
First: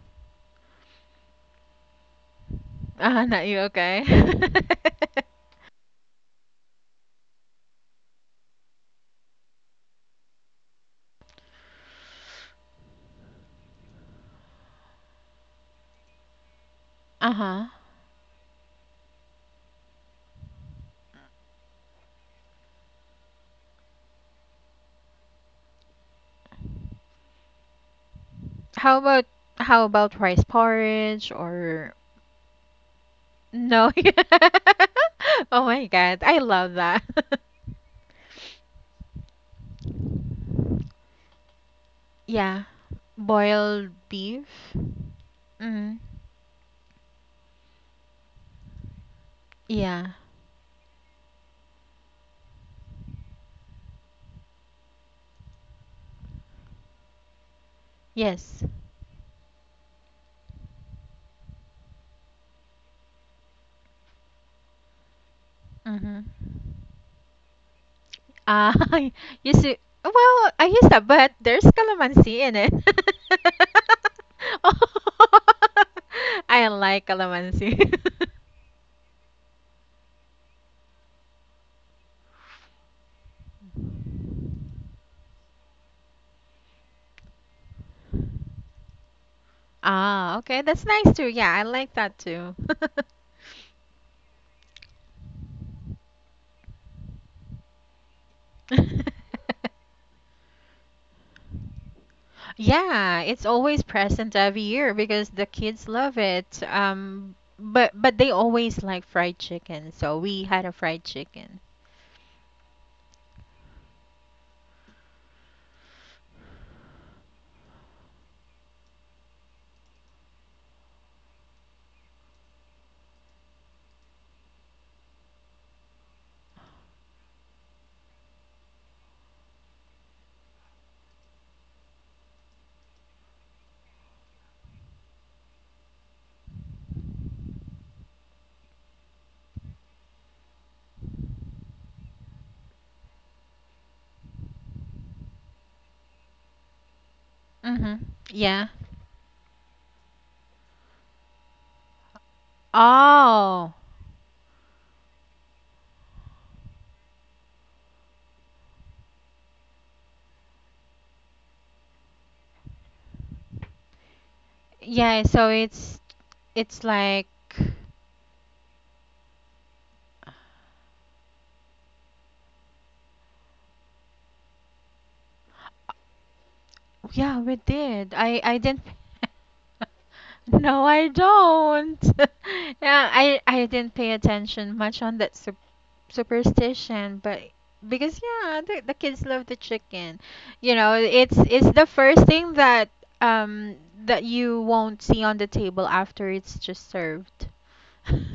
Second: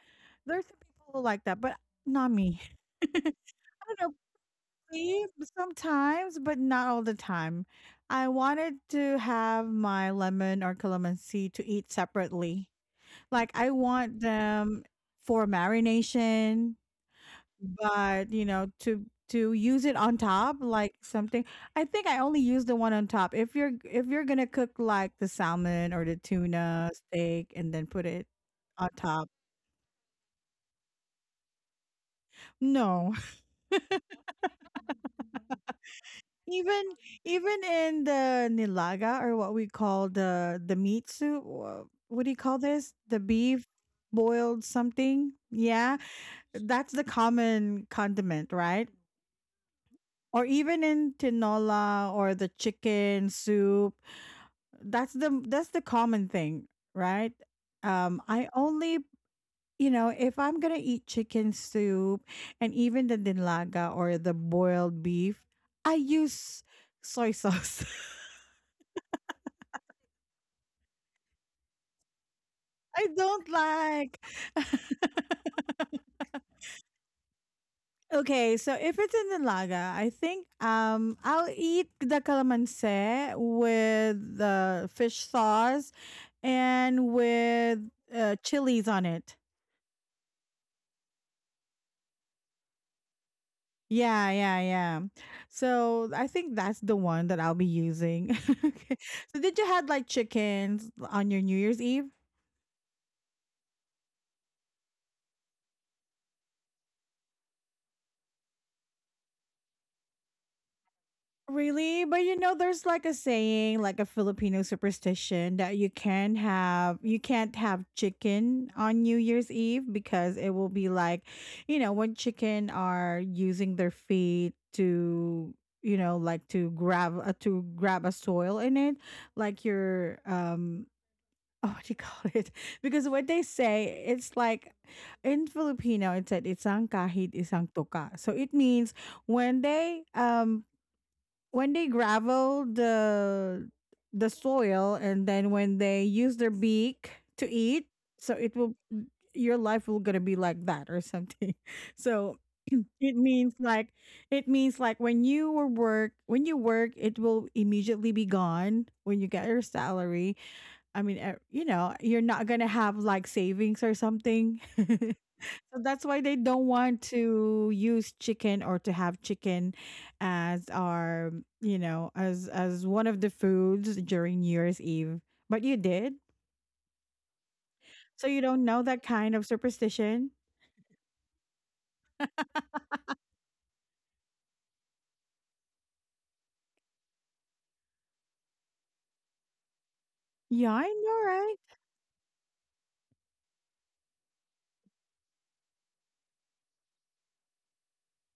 [SPEAKER 1] There's some people who like that, but not me. I
[SPEAKER 2] Ah, not
[SPEAKER 1] don't
[SPEAKER 2] you, okay.
[SPEAKER 1] know, maybe sometimes, but not all the time. I wanted to have my lemon or calamansi to eat separately. Like I want them for marination,
[SPEAKER 2] Uh-huh.
[SPEAKER 1] but you know, to use it on top, like something. I think I only use the one on top. If you're gonna cook like the salmon or the tuna steak and then put it on
[SPEAKER 2] How about
[SPEAKER 1] top,
[SPEAKER 2] rice porridge or
[SPEAKER 1] no.
[SPEAKER 2] no? Oh my God, I love
[SPEAKER 1] Even,
[SPEAKER 2] that.
[SPEAKER 1] even in the nilaga or what we call the meat soup, what do you call
[SPEAKER 2] Yeah,
[SPEAKER 1] this? The beef
[SPEAKER 2] boiled
[SPEAKER 1] boiled
[SPEAKER 2] beef.
[SPEAKER 1] something. Yeah,
[SPEAKER 2] Mm.
[SPEAKER 1] that's the common condiment, right?
[SPEAKER 2] Yeah.
[SPEAKER 1] Or even in tinola or the chicken soup, that's the common thing, right? Um, I
[SPEAKER 2] Yes.
[SPEAKER 1] only, you know, if I'm gonna eat chicken soup and even the dinlaga or the boiled beef, I
[SPEAKER 2] Mm-hmm.
[SPEAKER 1] use soy sauce.
[SPEAKER 2] Ah, you see, well, I use that, but there's calamansi in it.
[SPEAKER 1] I don't like.
[SPEAKER 2] I like calamansi.
[SPEAKER 1] Okay, so if it's in Nilaga, I think I'll eat the calamansi with the fish sauce and with chilies on it.
[SPEAKER 2] Ah, okay, that's nice too. Yeah, I like that too.
[SPEAKER 1] Yeah, yeah, yeah. So I think that's the one that I'll be using. Okay. So did you have like chickens on your New Year's Eve?
[SPEAKER 2] Yeah, it's always present every year because the kids love it. But they always like fried chicken, so we had a fried chicken.
[SPEAKER 1] Really? But you know, there's like a saying, like a Filipino superstition that you can't have chicken on New Year's Eve because it will be like, you know, when chicken are using their feet to, you know, like to grab a soil in it, like your Oh, what do you call it? Because what they say, it's like in Filipino, it said isang kahit isang toka. So it means when they um when they gravel the soil and then when they use their beak to eat,
[SPEAKER 2] Mm-hmm.
[SPEAKER 1] so it
[SPEAKER 2] Yeah.
[SPEAKER 1] will, your life will gonna be like that or something. So it means
[SPEAKER 2] Oh,
[SPEAKER 1] like, it means like when you work it will immediately be gone when you get your salary. I mean you know, you're not gonna have like savings or something.
[SPEAKER 2] yeah, so
[SPEAKER 1] So
[SPEAKER 2] it's
[SPEAKER 1] that's why they don't
[SPEAKER 2] it's
[SPEAKER 1] want
[SPEAKER 2] like
[SPEAKER 1] to use chicken or to have chicken as our, you know, as one of the foods during New Year's Eve. But you did.
[SPEAKER 2] yeah, we did.
[SPEAKER 1] So you
[SPEAKER 2] I
[SPEAKER 1] don't know
[SPEAKER 2] didn't
[SPEAKER 1] that kind of superstition?
[SPEAKER 2] No, I don't. Yeah, I didn't pay attention much on that superstition, but because yeah, the kids love the chicken.
[SPEAKER 1] Yeah,
[SPEAKER 2] You
[SPEAKER 1] I
[SPEAKER 2] know,
[SPEAKER 1] know, right?
[SPEAKER 2] it's the first thing that um that you won't see on the table after it's just served.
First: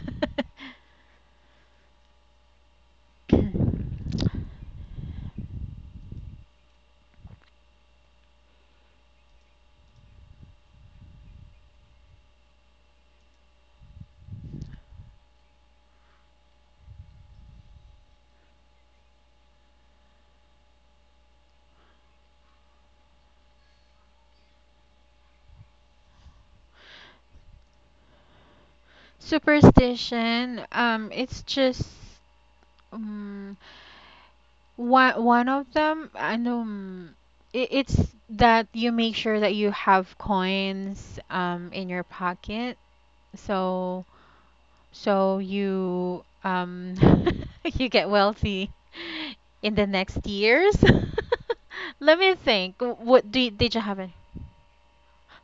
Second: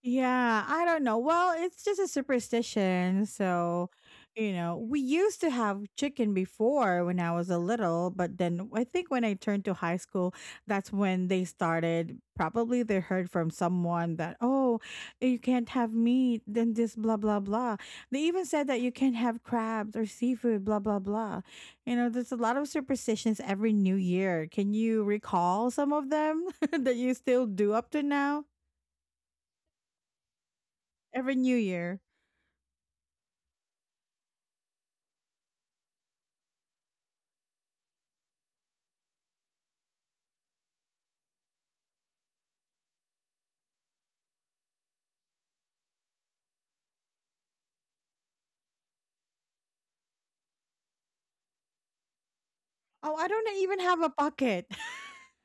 [SPEAKER 1] Yeah, I don't know. Well, it's just a superstition. So, you know, we used to have chicken before when I was a little, but then I think when I turned to high school, that's when they started. Probably they heard from someone that, oh, you can't have meat, then this, blah, blah, blah. They even said that you can't have crabs or seafood, blah, blah, blah. You know, there's a lot of superstitions every new year. Can you recall some of them that you still do up to now?
[SPEAKER 2] Superstition,
[SPEAKER 1] Every
[SPEAKER 2] it's
[SPEAKER 1] new
[SPEAKER 2] just
[SPEAKER 1] year.
[SPEAKER 2] um, one of them. I know it's that you make sure that you have coins in your pocket, so you you get wealthy in the next years. Let me think.
[SPEAKER 1] Oh, I
[SPEAKER 2] What do
[SPEAKER 1] don't
[SPEAKER 2] you, did
[SPEAKER 1] even
[SPEAKER 2] you have?
[SPEAKER 1] have a
[SPEAKER 2] Any?
[SPEAKER 1] bucket.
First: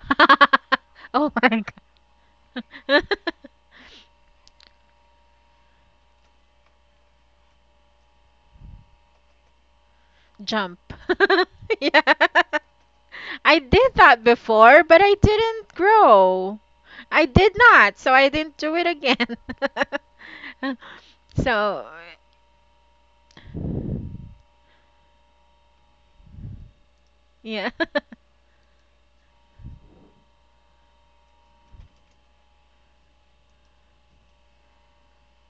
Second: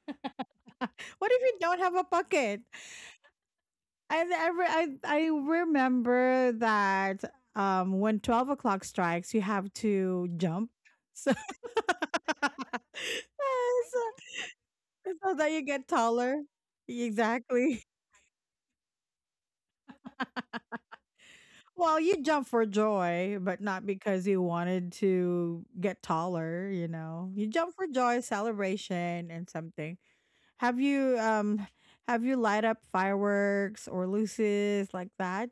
[SPEAKER 2] Oh
[SPEAKER 1] What if
[SPEAKER 2] my
[SPEAKER 1] you
[SPEAKER 2] God.
[SPEAKER 1] don't have a bucket? I've ever I remember that when 12 o'clock strikes, you have to jump.
[SPEAKER 2] Jump.
[SPEAKER 1] So
[SPEAKER 2] Yeah. I did
[SPEAKER 1] so,
[SPEAKER 2] that before, but I
[SPEAKER 1] so that you
[SPEAKER 2] didn't
[SPEAKER 1] get taller.
[SPEAKER 2] grow. I did
[SPEAKER 1] Exactly.
[SPEAKER 2] not, so I didn't do it again. So,
[SPEAKER 1] Well, you jump for joy, but not because you wanted to get taller, you know. You
[SPEAKER 2] yeah.
[SPEAKER 1] jump for joy, celebration and something. Have you um have you light up fireworks or luces like that?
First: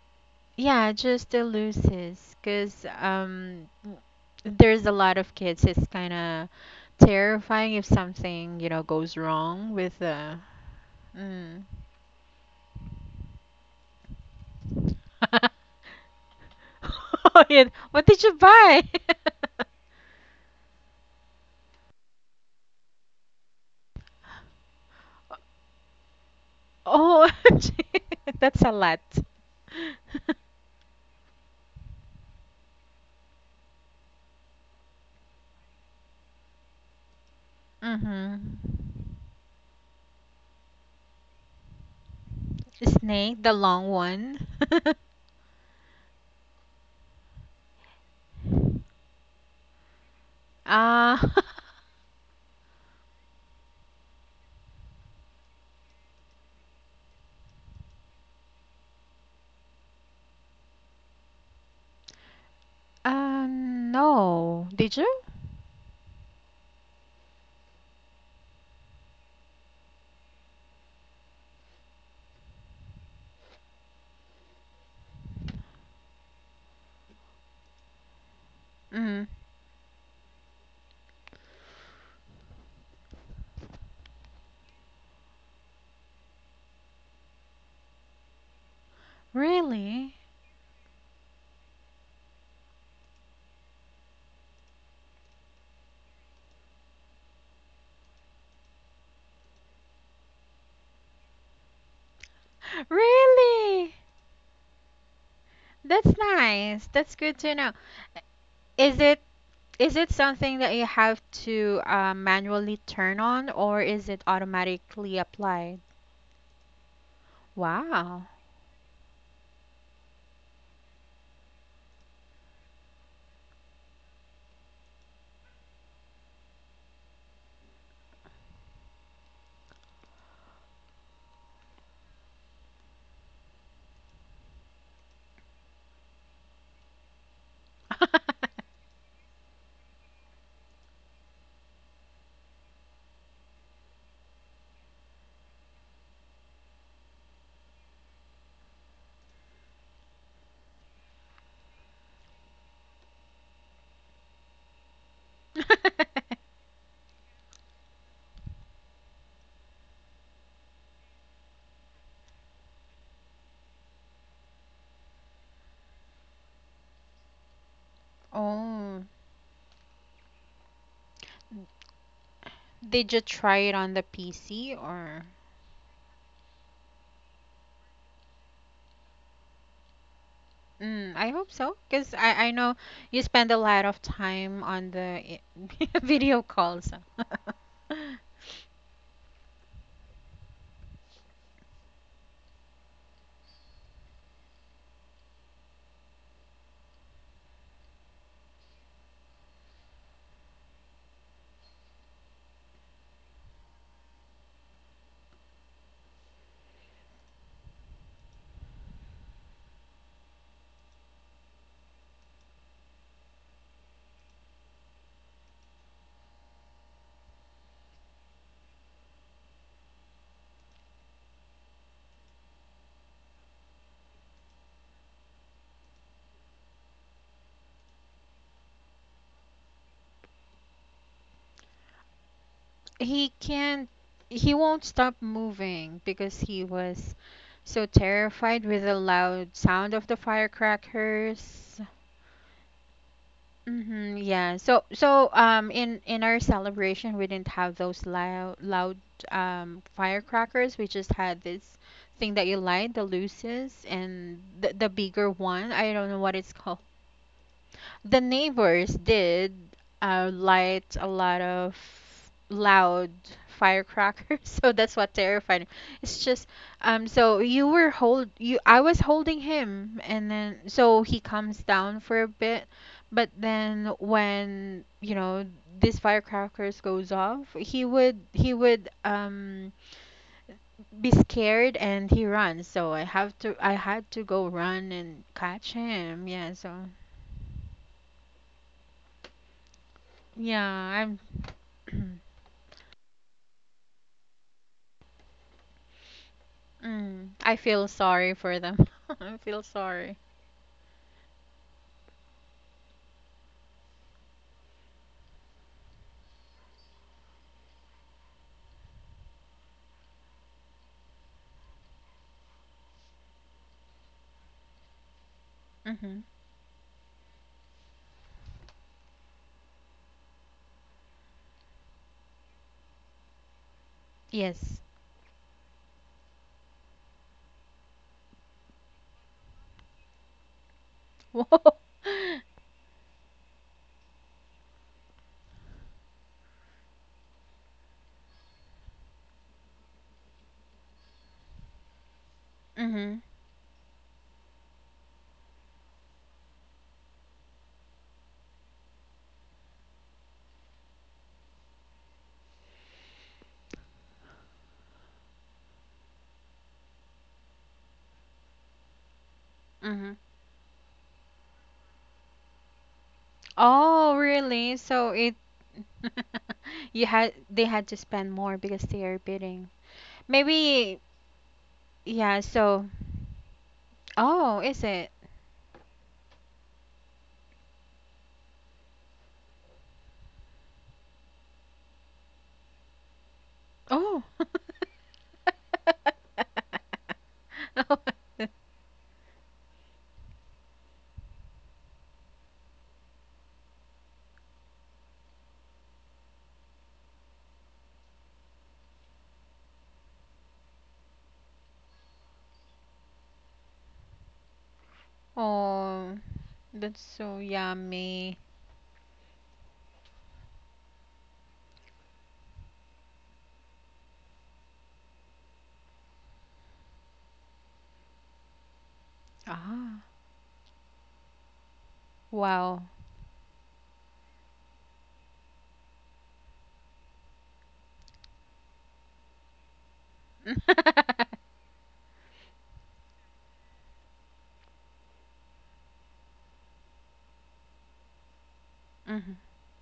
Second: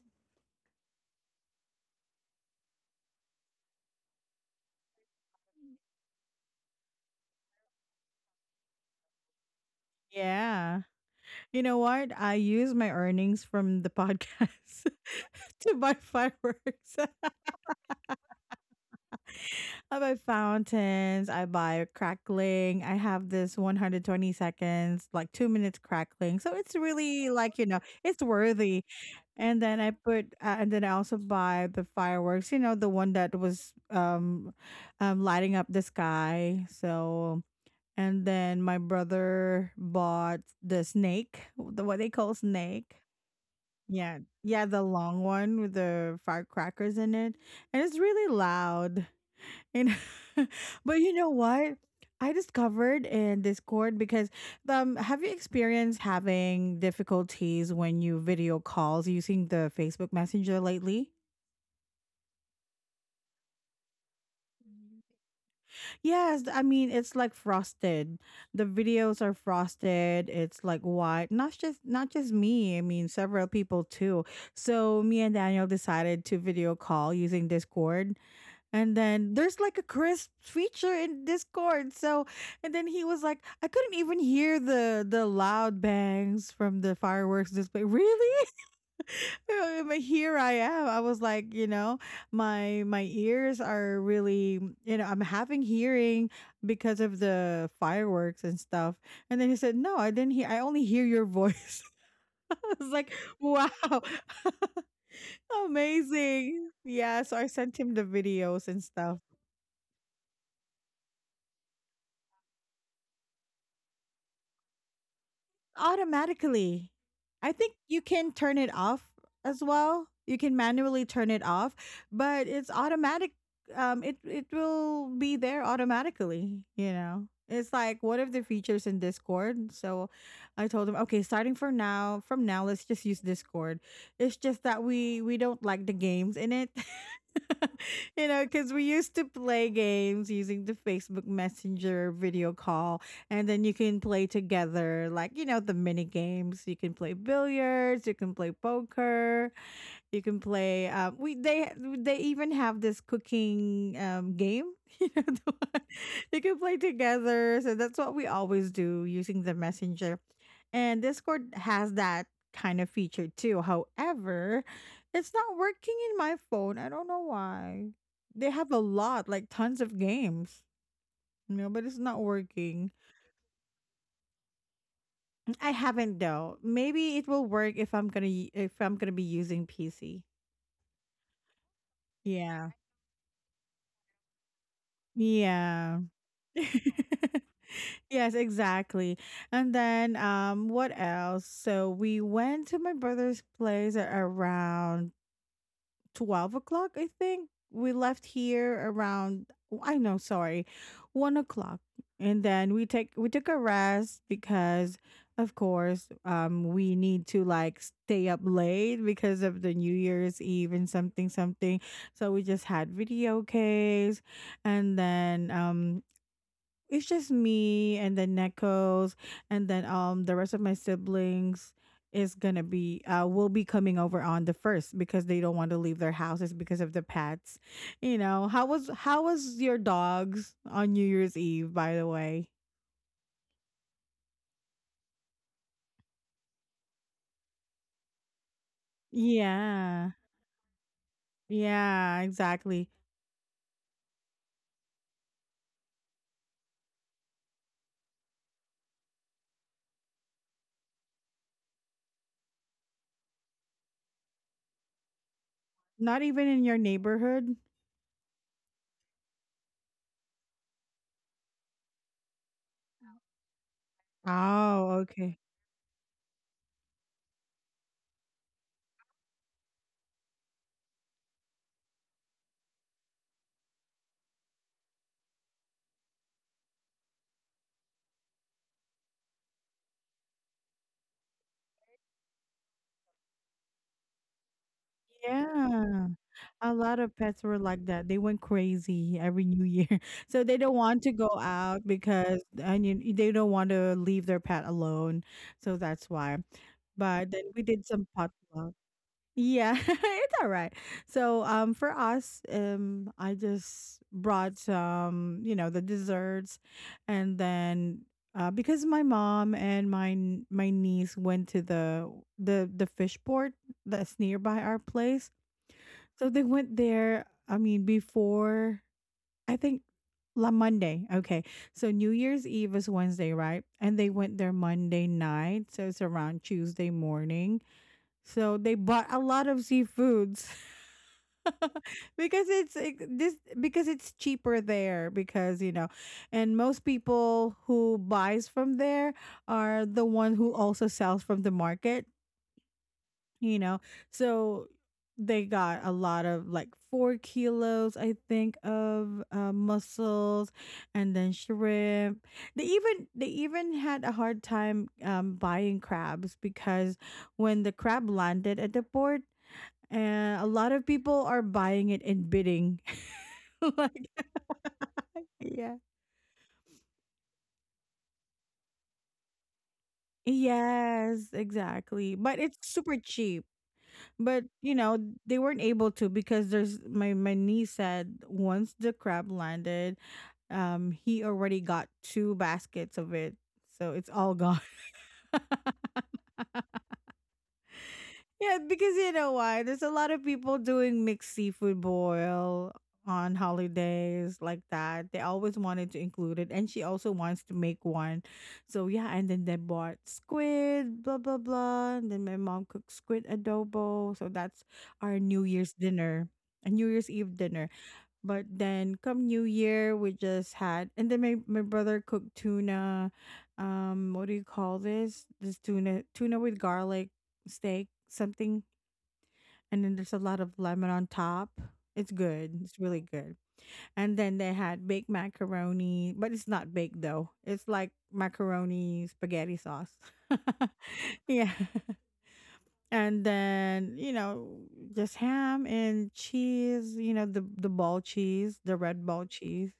[SPEAKER 2] Yeah, just the looses, 'cause there's a lot of kids. It's kind of terrifying if something, you know, goes wrong with the
[SPEAKER 1] Yeah. You
[SPEAKER 2] mm.
[SPEAKER 1] know what? I use my earnings from the podcast to buy fireworks.
[SPEAKER 2] Oh, yeah. What did you buy?
[SPEAKER 1] I buy fountains, I buy crackling. I have this 120 seconds, like 2 minutes crackling. So it's
[SPEAKER 2] Oh,
[SPEAKER 1] really like, you know, it's
[SPEAKER 2] that's a
[SPEAKER 1] worthy.
[SPEAKER 2] lot.
[SPEAKER 1] And then I put and then I also buy the fireworks, you know, the one that was lighting up the sky. So, and
[SPEAKER 2] Mhm.
[SPEAKER 1] then my brother bought the snake, the what they call snake.
[SPEAKER 2] Snake, the long
[SPEAKER 1] Yeah.
[SPEAKER 2] one.
[SPEAKER 1] Yeah, the long one with the firecrackers in it. And it's really loud. And but you
[SPEAKER 2] Uh,
[SPEAKER 1] know what? I discovered in Discord because have you experienced having difficulties when you video calls using the Facebook Messenger lately?
[SPEAKER 2] no. Did you?
[SPEAKER 1] Yes, I mean it's like frosted. The videos are frosted. It's like white. Not just me. I mean several people too. So me and Daniel decided to video call using Discord. And
[SPEAKER 2] Mm.
[SPEAKER 1] then there's like a crisp feature in Discord. So, and then he was like, I couldn't even hear the loud bangs from the fireworks display. Really? But
[SPEAKER 2] Really?
[SPEAKER 1] here I am. I was like, you know, my ears are really, mm, you know, I'm having hearing because of the fireworks and stuff. And then he said, "No, I didn't hear. I only hear your voice." I was like, "Wow,
[SPEAKER 2] Really? That's
[SPEAKER 1] amazing!"
[SPEAKER 2] nice. That's
[SPEAKER 1] Yeah. So
[SPEAKER 2] good
[SPEAKER 1] I
[SPEAKER 2] to know.
[SPEAKER 1] sent him the videos and
[SPEAKER 2] Is
[SPEAKER 1] stuff.
[SPEAKER 2] it something that you have to manually turn on or is it automatically applied?
[SPEAKER 1] Automatically. I think you
[SPEAKER 2] Wow.
[SPEAKER 1] can turn it off as well. You can manually turn it off, but it's automatic. It will be there automatically. You know, it's like one of the features in Discord. So, I told him, okay, starting from now, let's just use Discord. It's just that we don't like the games in it. You know, because we used to play games using the Facebook Messenger video call, and then you can play together, like, you know, the mini games. You can play billiards, you can play poker, you can play we they even have this cooking game. You know, the one you can play together. So that's what we always do using the messenger. And Discord has that kind of feature too. However, it's not working in my phone. I don't know why. They have a
[SPEAKER 2] Oh,
[SPEAKER 1] lot, like tons of games. You know, but it's not working.
[SPEAKER 2] did you try it on the PC or?
[SPEAKER 1] I haven't though. Maybe it will work if if I'm gonna be using PC.
[SPEAKER 2] Mm, I hope so, because I
[SPEAKER 1] Yeah.
[SPEAKER 2] know you spend a lot of time on the i-
[SPEAKER 1] Yeah.
[SPEAKER 2] video calls.
[SPEAKER 1] Yes, exactly. And then what else? So we went to my brother's place at around 12 o'clock, I think. We left here around, I know, sorry, 1 o'clock. And then we took a rest because of course we need to like stay up late because of the New Year's Eve and something something. So we just had video games and then it's just me and then Neko's, and then the rest of my siblings is gonna be will be coming over on the first because they don't want to leave their houses because of the pets. You know, how was your dogs on New Year's Eve, by the way?
[SPEAKER 2] He can't, he won't stop moving because he was so terrified with the loud sound of
[SPEAKER 1] Yeah.
[SPEAKER 2] the firecrackers.
[SPEAKER 1] Yeah, exactly.
[SPEAKER 2] Mm-hmm, yeah. So in our celebration we didn't have those loud firecrackers. We just had this thing that you light, the luces and the bigger one. I don't know
[SPEAKER 1] Not
[SPEAKER 2] what
[SPEAKER 1] even
[SPEAKER 2] it's
[SPEAKER 1] in
[SPEAKER 2] called.
[SPEAKER 1] your neighborhood.
[SPEAKER 2] The neighbors did light a lot of loud firecrackers, so that's
[SPEAKER 1] Oh,
[SPEAKER 2] what
[SPEAKER 1] okay.
[SPEAKER 2] terrified him. It's just so you were hold you I was holding him and then so he comes down for a bit, but then when you know these firecrackers goes off, he would be scared and he runs. So I had to go run and catch
[SPEAKER 1] Yeah.
[SPEAKER 2] him. Yeah,
[SPEAKER 1] A
[SPEAKER 2] so
[SPEAKER 1] lot of pets were like that. They went crazy every new year. So they
[SPEAKER 2] yeah,
[SPEAKER 1] don't want to
[SPEAKER 2] I'm
[SPEAKER 1] go out because and you, they don't want to leave their pet alone. So that's why.
[SPEAKER 2] Mm,
[SPEAKER 1] But then
[SPEAKER 2] I
[SPEAKER 1] we
[SPEAKER 2] feel
[SPEAKER 1] did some
[SPEAKER 2] sorry for
[SPEAKER 1] potluck.
[SPEAKER 2] them. I feel
[SPEAKER 1] Yeah,
[SPEAKER 2] sorry.
[SPEAKER 1] it's all right. So for us, I just brought some, you know, the desserts and then because my mom and my niece went to the fish port that's nearby our place,
[SPEAKER 2] Mm-hmm.
[SPEAKER 1] so they went there, I mean, before, I think La Monday. Okay. So New Year's Eve is Wednesday, right? And they went there
[SPEAKER 2] Yes.
[SPEAKER 1] Monday night. So it's around Tuesday morning. So they bought a lot of seafoods
[SPEAKER 2] Whoa.
[SPEAKER 1] because it's like, this because it's cheaper there because and most people who buys from there are the one who also sells from the market,
[SPEAKER 2] Mm-hmm.
[SPEAKER 1] you know so they got a lot of like 4 kilos, I think, of mussels and then shrimp. They even had a hard time buying crabs because when the crab landed at the port,
[SPEAKER 2] Mm-hmm.
[SPEAKER 1] a lot of people are buying it and bidding, like,
[SPEAKER 2] Oh, really? So it
[SPEAKER 1] yeah.
[SPEAKER 2] you had they had to spend more because they are bidding. Maybe
[SPEAKER 1] Yes, exactly,
[SPEAKER 2] yeah,
[SPEAKER 1] but it's
[SPEAKER 2] so
[SPEAKER 1] super cheap. But
[SPEAKER 2] oh, is it?
[SPEAKER 1] they weren't able to because there's my niece said once the crab landed, um, he already got two baskets of it, so it's
[SPEAKER 2] Oh.
[SPEAKER 1] all gone. Yeah, because you know why? There's a lot of people doing mixed seafood boil on holidays like that. They always wanted to include it. And she also wants to make one. So yeah, and then they bought squid, blah blah blah. And then my mom cooked squid adobo. So that's our New Year's
[SPEAKER 2] Oh,
[SPEAKER 1] dinner. A New
[SPEAKER 2] that's
[SPEAKER 1] Year's Eve
[SPEAKER 2] so
[SPEAKER 1] dinner.
[SPEAKER 2] yummy.
[SPEAKER 1] But then come New Year, we just had, and then my brother cooked tuna. What do you call this? This tuna with garlic steak something, and then
[SPEAKER 2] Ah,
[SPEAKER 1] there's a lot of lemon on top. It's good. It's
[SPEAKER 2] wow.
[SPEAKER 1] really good. And then they had baked macaroni, but it's not baked though. It's like macaroni spaghetti sauce. Yeah. And then, you know, just ham and cheese, you know, the ball cheese, the red ball
[SPEAKER 2] Mm-hmm.
[SPEAKER 1] cheese.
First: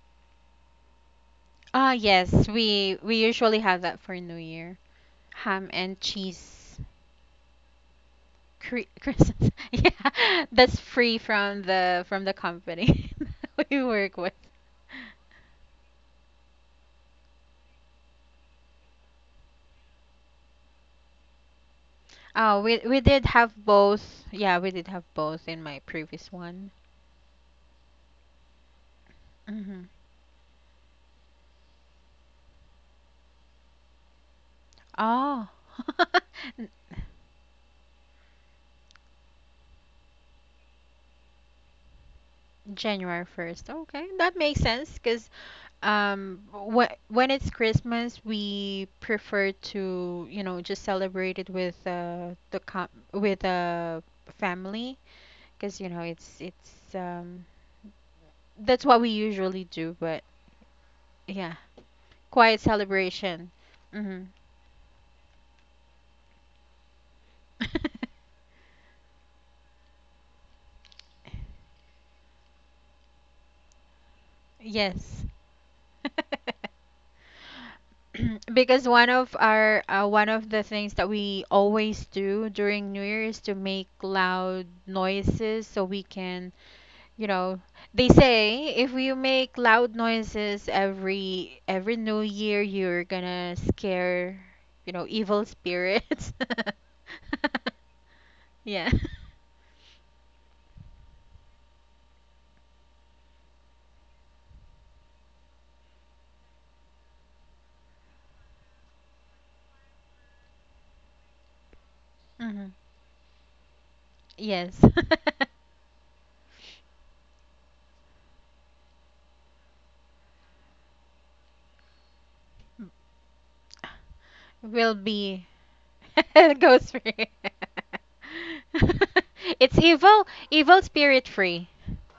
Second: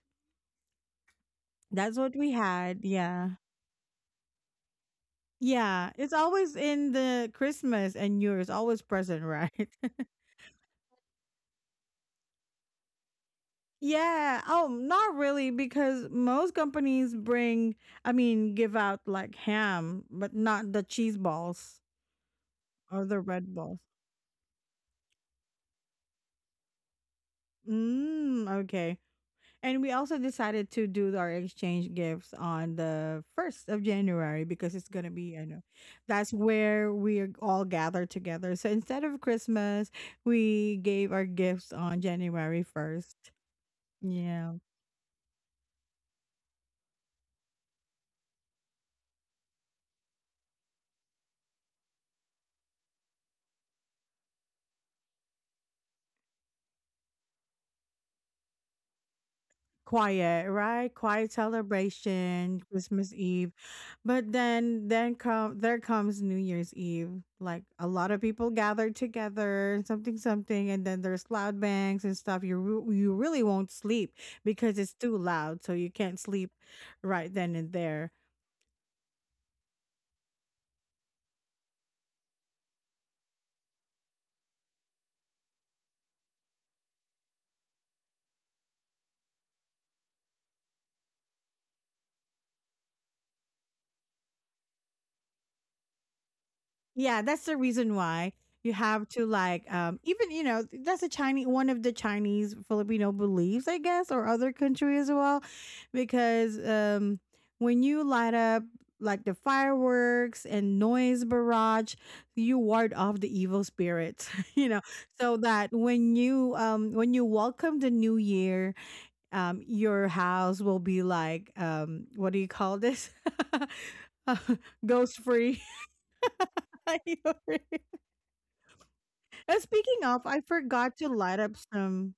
[SPEAKER 2] Ah,
[SPEAKER 1] That's what we
[SPEAKER 2] yes,
[SPEAKER 1] had.
[SPEAKER 2] we
[SPEAKER 1] Yeah.
[SPEAKER 2] usually have that for New Year. Ham
[SPEAKER 1] Yeah.
[SPEAKER 2] and
[SPEAKER 1] It's always
[SPEAKER 2] cheese
[SPEAKER 1] in the Christmas and New Year's,
[SPEAKER 2] cre
[SPEAKER 1] always present,
[SPEAKER 2] Christmas.
[SPEAKER 1] right?
[SPEAKER 2] Yeah, that's free from the company we work with.
[SPEAKER 1] Yeah. Oh, not really, because most companies bring, I mean, give out like ham, but not the cheese balls
[SPEAKER 2] Oh, we
[SPEAKER 1] or the
[SPEAKER 2] did
[SPEAKER 1] red
[SPEAKER 2] have
[SPEAKER 1] balls.
[SPEAKER 2] both. Yeah, we did have both in my previous one.
[SPEAKER 1] Mm, okay.
[SPEAKER 2] Mm-hmm.
[SPEAKER 1] And we also decided to do our exchange gifts on the 1st of January because it's going to be, I
[SPEAKER 2] Oh,
[SPEAKER 1] know, that's
[SPEAKER 2] N-
[SPEAKER 1] where we are all gathered together. So instead of Christmas, we gave our gifts on January
[SPEAKER 2] January
[SPEAKER 1] 1st.
[SPEAKER 2] 1st. Okay, that
[SPEAKER 1] Yeah.
[SPEAKER 2] makes sense because when it's Christmas, we prefer to just celebrate it with the com with family, because it's that's what we usually do. But
[SPEAKER 1] Quiet, right? Quiet
[SPEAKER 2] yeah, quiet
[SPEAKER 1] celebration, Christmas
[SPEAKER 2] celebration.
[SPEAKER 1] Eve.
[SPEAKER 2] Hmm.
[SPEAKER 1] But then then comes New Year's Eve. Like a lot of people gather together, something something, and then there's loud bangs and stuff. You really won't sleep because it's too
[SPEAKER 2] Yes.
[SPEAKER 1] loud, so you can't sleep right then and there.
[SPEAKER 2] Because one of our one of the things that we always do during New Year is to make loud noises so we can, you know, they say if you make loud noises every new year you're gonna scare evil spirits.
[SPEAKER 1] Yeah, that's the reason why you
[SPEAKER 2] Yeah.
[SPEAKER 1] have to like, um, even, you know, that's a Chinese, one of the Chinese Filipino beliefs, I guess, or other country as well, because, um, when you light up like the fireworks and noise barrage, you
[SPEAKER 2] Hmm.
[SPEAKER 1] ward off the evil spirits. You
[SPEAKER 2] Yes.
[SPEAKER 1] know, so that when you, um, welcome the new year, um, your house will be like, um, what do you call this, uh,
[SPEAKER 2] Will
[SPEAKER 1] ghost
[SPEAKER 2] be
[SPEAKER 1] free.
[SPEAKER 2] ghost free.
[SPEAKER 1] And
[SPEAKER 2] It's
[SPEAKER 1] speaking of,
[SPEAKER 2] evil
[SPEAKER 1] I
[SPEAKER 2] evil
[SPEAKER 1] forgot to
[SPEAKER 2] spirit
[SPEAKER 1] light up
[SPEAKER 2] free.
[SPEAKER 1] some,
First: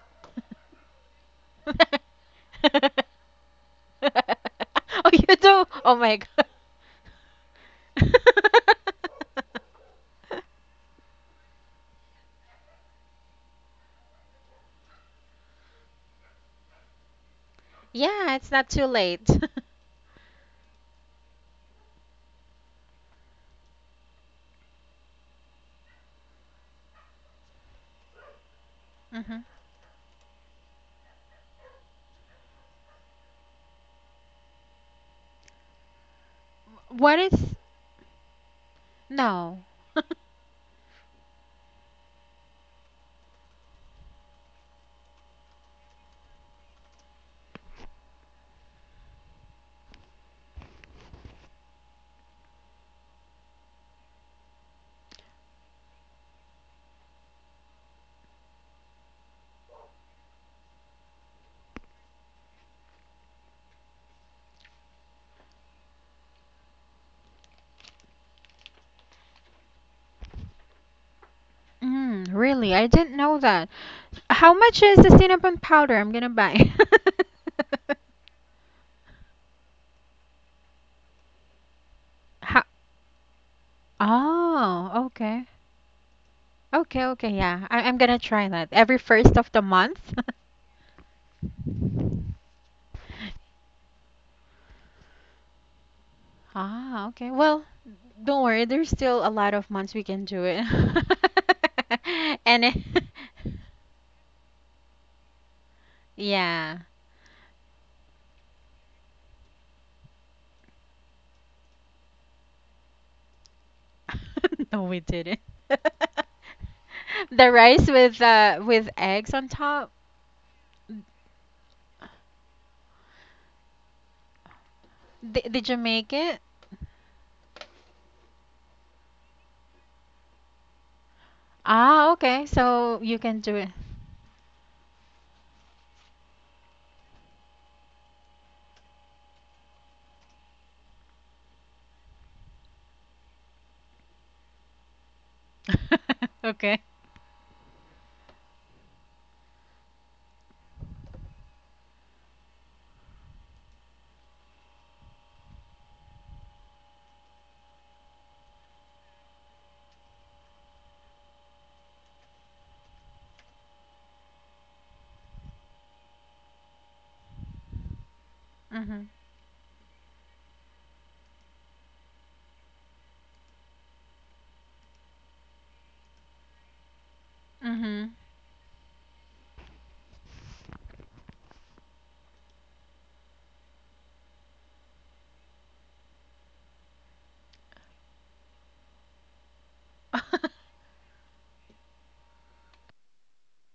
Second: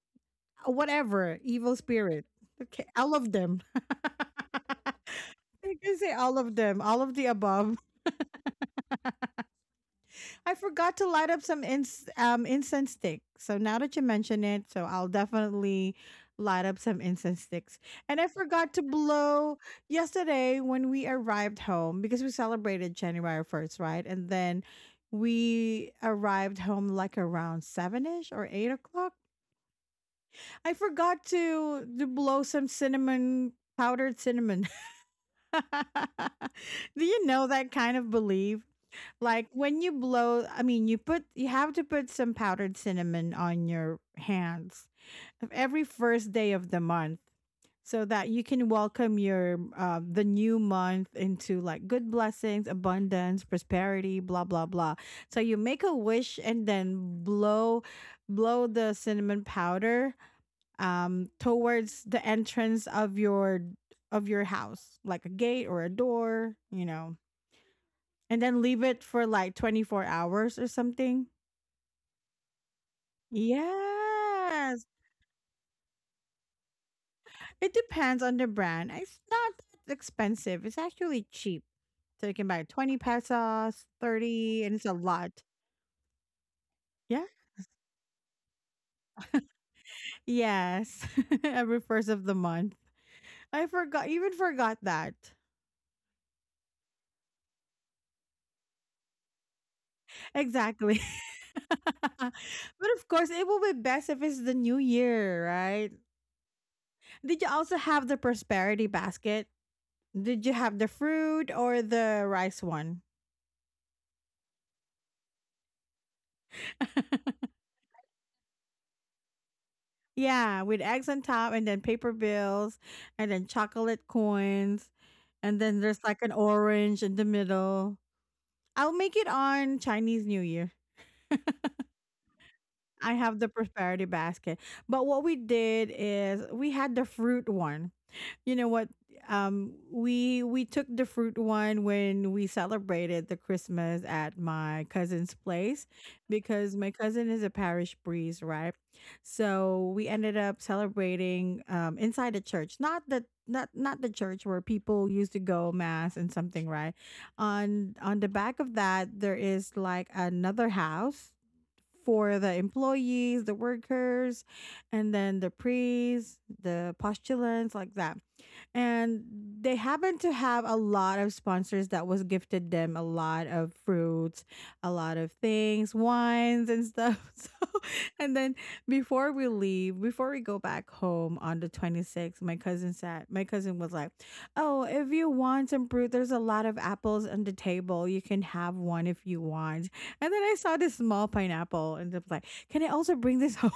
[SPEAKER 1] whatever evil spirit. Okay, all of them.
[SPEAKER 2] Oh, you do?
[SPEAKER 1] You
[SPEAKER 2] Oh
[SPEAKER 1] can say
[SPEAKER 2] my
[SPEAKER 1] all
[SPEAKER 2] God.
[SPEAKER 1] of them, all of the above. I forgot to light up some incense stick. So now that you mention it, so I'll definitely light up some incense sticks. And I
[SPEAKER 2] Yeah, it's not
[SPEAKER 1] forgot to
[SPEAKER 2] too late.
[SPEAKER 1] blow yesterday when we arrived home because we celebrated January 1st, right? And then we arrived home like around seven ish or 8 o'clock.
[SPEAKER 2] Mhm.
[SPEAKER 1] I forgot to blow some cinnamon, powdered cinnamon. Do
[SPEAKER 2] What
[SPEAKER 1] you know
[SPEAKER 2] is.
[SPEAKER 1] that kind of belief? Like
[SPEAKER 2] No.
[SPEAKER 1] when you blow, I mean, you put, you have to put some powdered cinnamon on your hands every first day of the month, so that you can welcome your, the new month into like good blessings, abundance, prosperity, blah, blah, blah. So you make a wish and then blow the cinnamon powder towards the entrance of your house, like a gate or a door, you know, and then leave it for like 24 hours or something.
[SPEAKER 2] Mm, really? I didn't know that. How much
[SPEAKER 1] Yes,
[SPEAKER 2] is the cinnamon powder I'm gonna buy?
[SPEAKER 1] it depends on the brand. It's not that expensive. It's actually cheap. So you can buy
[SPEAKER 2] How?
[SPEAKER 1] 20 pesos, 30, and it's a
[SPEAKER 2] Oh,
[SPEAKER 1] lot.
[SPEAKER 2] okay. Okay,
[SPEAKER 1] Yeah,
[SPEAKER 2] okay, yeah. I'm gonna try that every first of the month.
[SPEAKER 1] yes. Every first of the month. I forgot, even forgot that.
[SPEAKER 2] Ah, okay. Well, don't worry. There's still a lot of months we can do it.
[SPEAKER 1] Exactly.
[SPEAKER 2] And it-
[SPEAKER 1] But of course, it will be best if it's the new year, right?
[SPEAKER 2] yeah.
[SPEAKER 1] Did you also have the prosperity basket? Did you have the fruit or the rice one?
[SPEAKER 2] No, we didn't. The rice with eggs on top.
[SPEAKER 1] Yeah, with eggs on top, and then paper bills, and then chocolate coins.
[SPEAKER 2] D
[SPEAKER 1] And
[SPEAKER 2] did you
[SPEAKER 1] then there's
[SPEAKER 2] make
[SPEAKER 1] like an
[SPEAKER 2] it?
[SPEAKER 1] orange in the middle. I'll make it on Chinese New Year.
[SPEAKER 2] Ah, okay. So
[SPEAKER 1] I
[SPEAKER 2] you
[SPEAKER 1] have
[SPEAKER 2] can
[SPEAKER 1] the
[SPEAKER 2] do it.
[SPEAKER 1] prosperity basket. But what we did is we had the fruit one. You know what, um, we took the fruit one when we celebrated the Christmas at my cousin's place, because
[SPEAKER 2] Okay.
[SPEAKER 1] my cousin is a parish priest, right? So we ended up celebrating inside the church, not the, not the church where people used to go mass and something, right? On the back of that, there is like another house for the employees, the workers, and then the priests, the postulants, like that.
[SPEAKER 2] Mhm.
[SPEAKER 1] And they happen to have a lot of sponsors that was gifted them a lot of fruits, a lot of things, wines and stuff. So,
[SPEAKER 2] Mhm.
[SPEAKER 1] and then before we leave, before we go back home on the 26th, my cousin said, my cousin was like, "Oh, if you want some fruit, there's a lot of apples on the table, you can have one if you want." And then I saw this small pineapple and I was like, "Can I also bring this home?"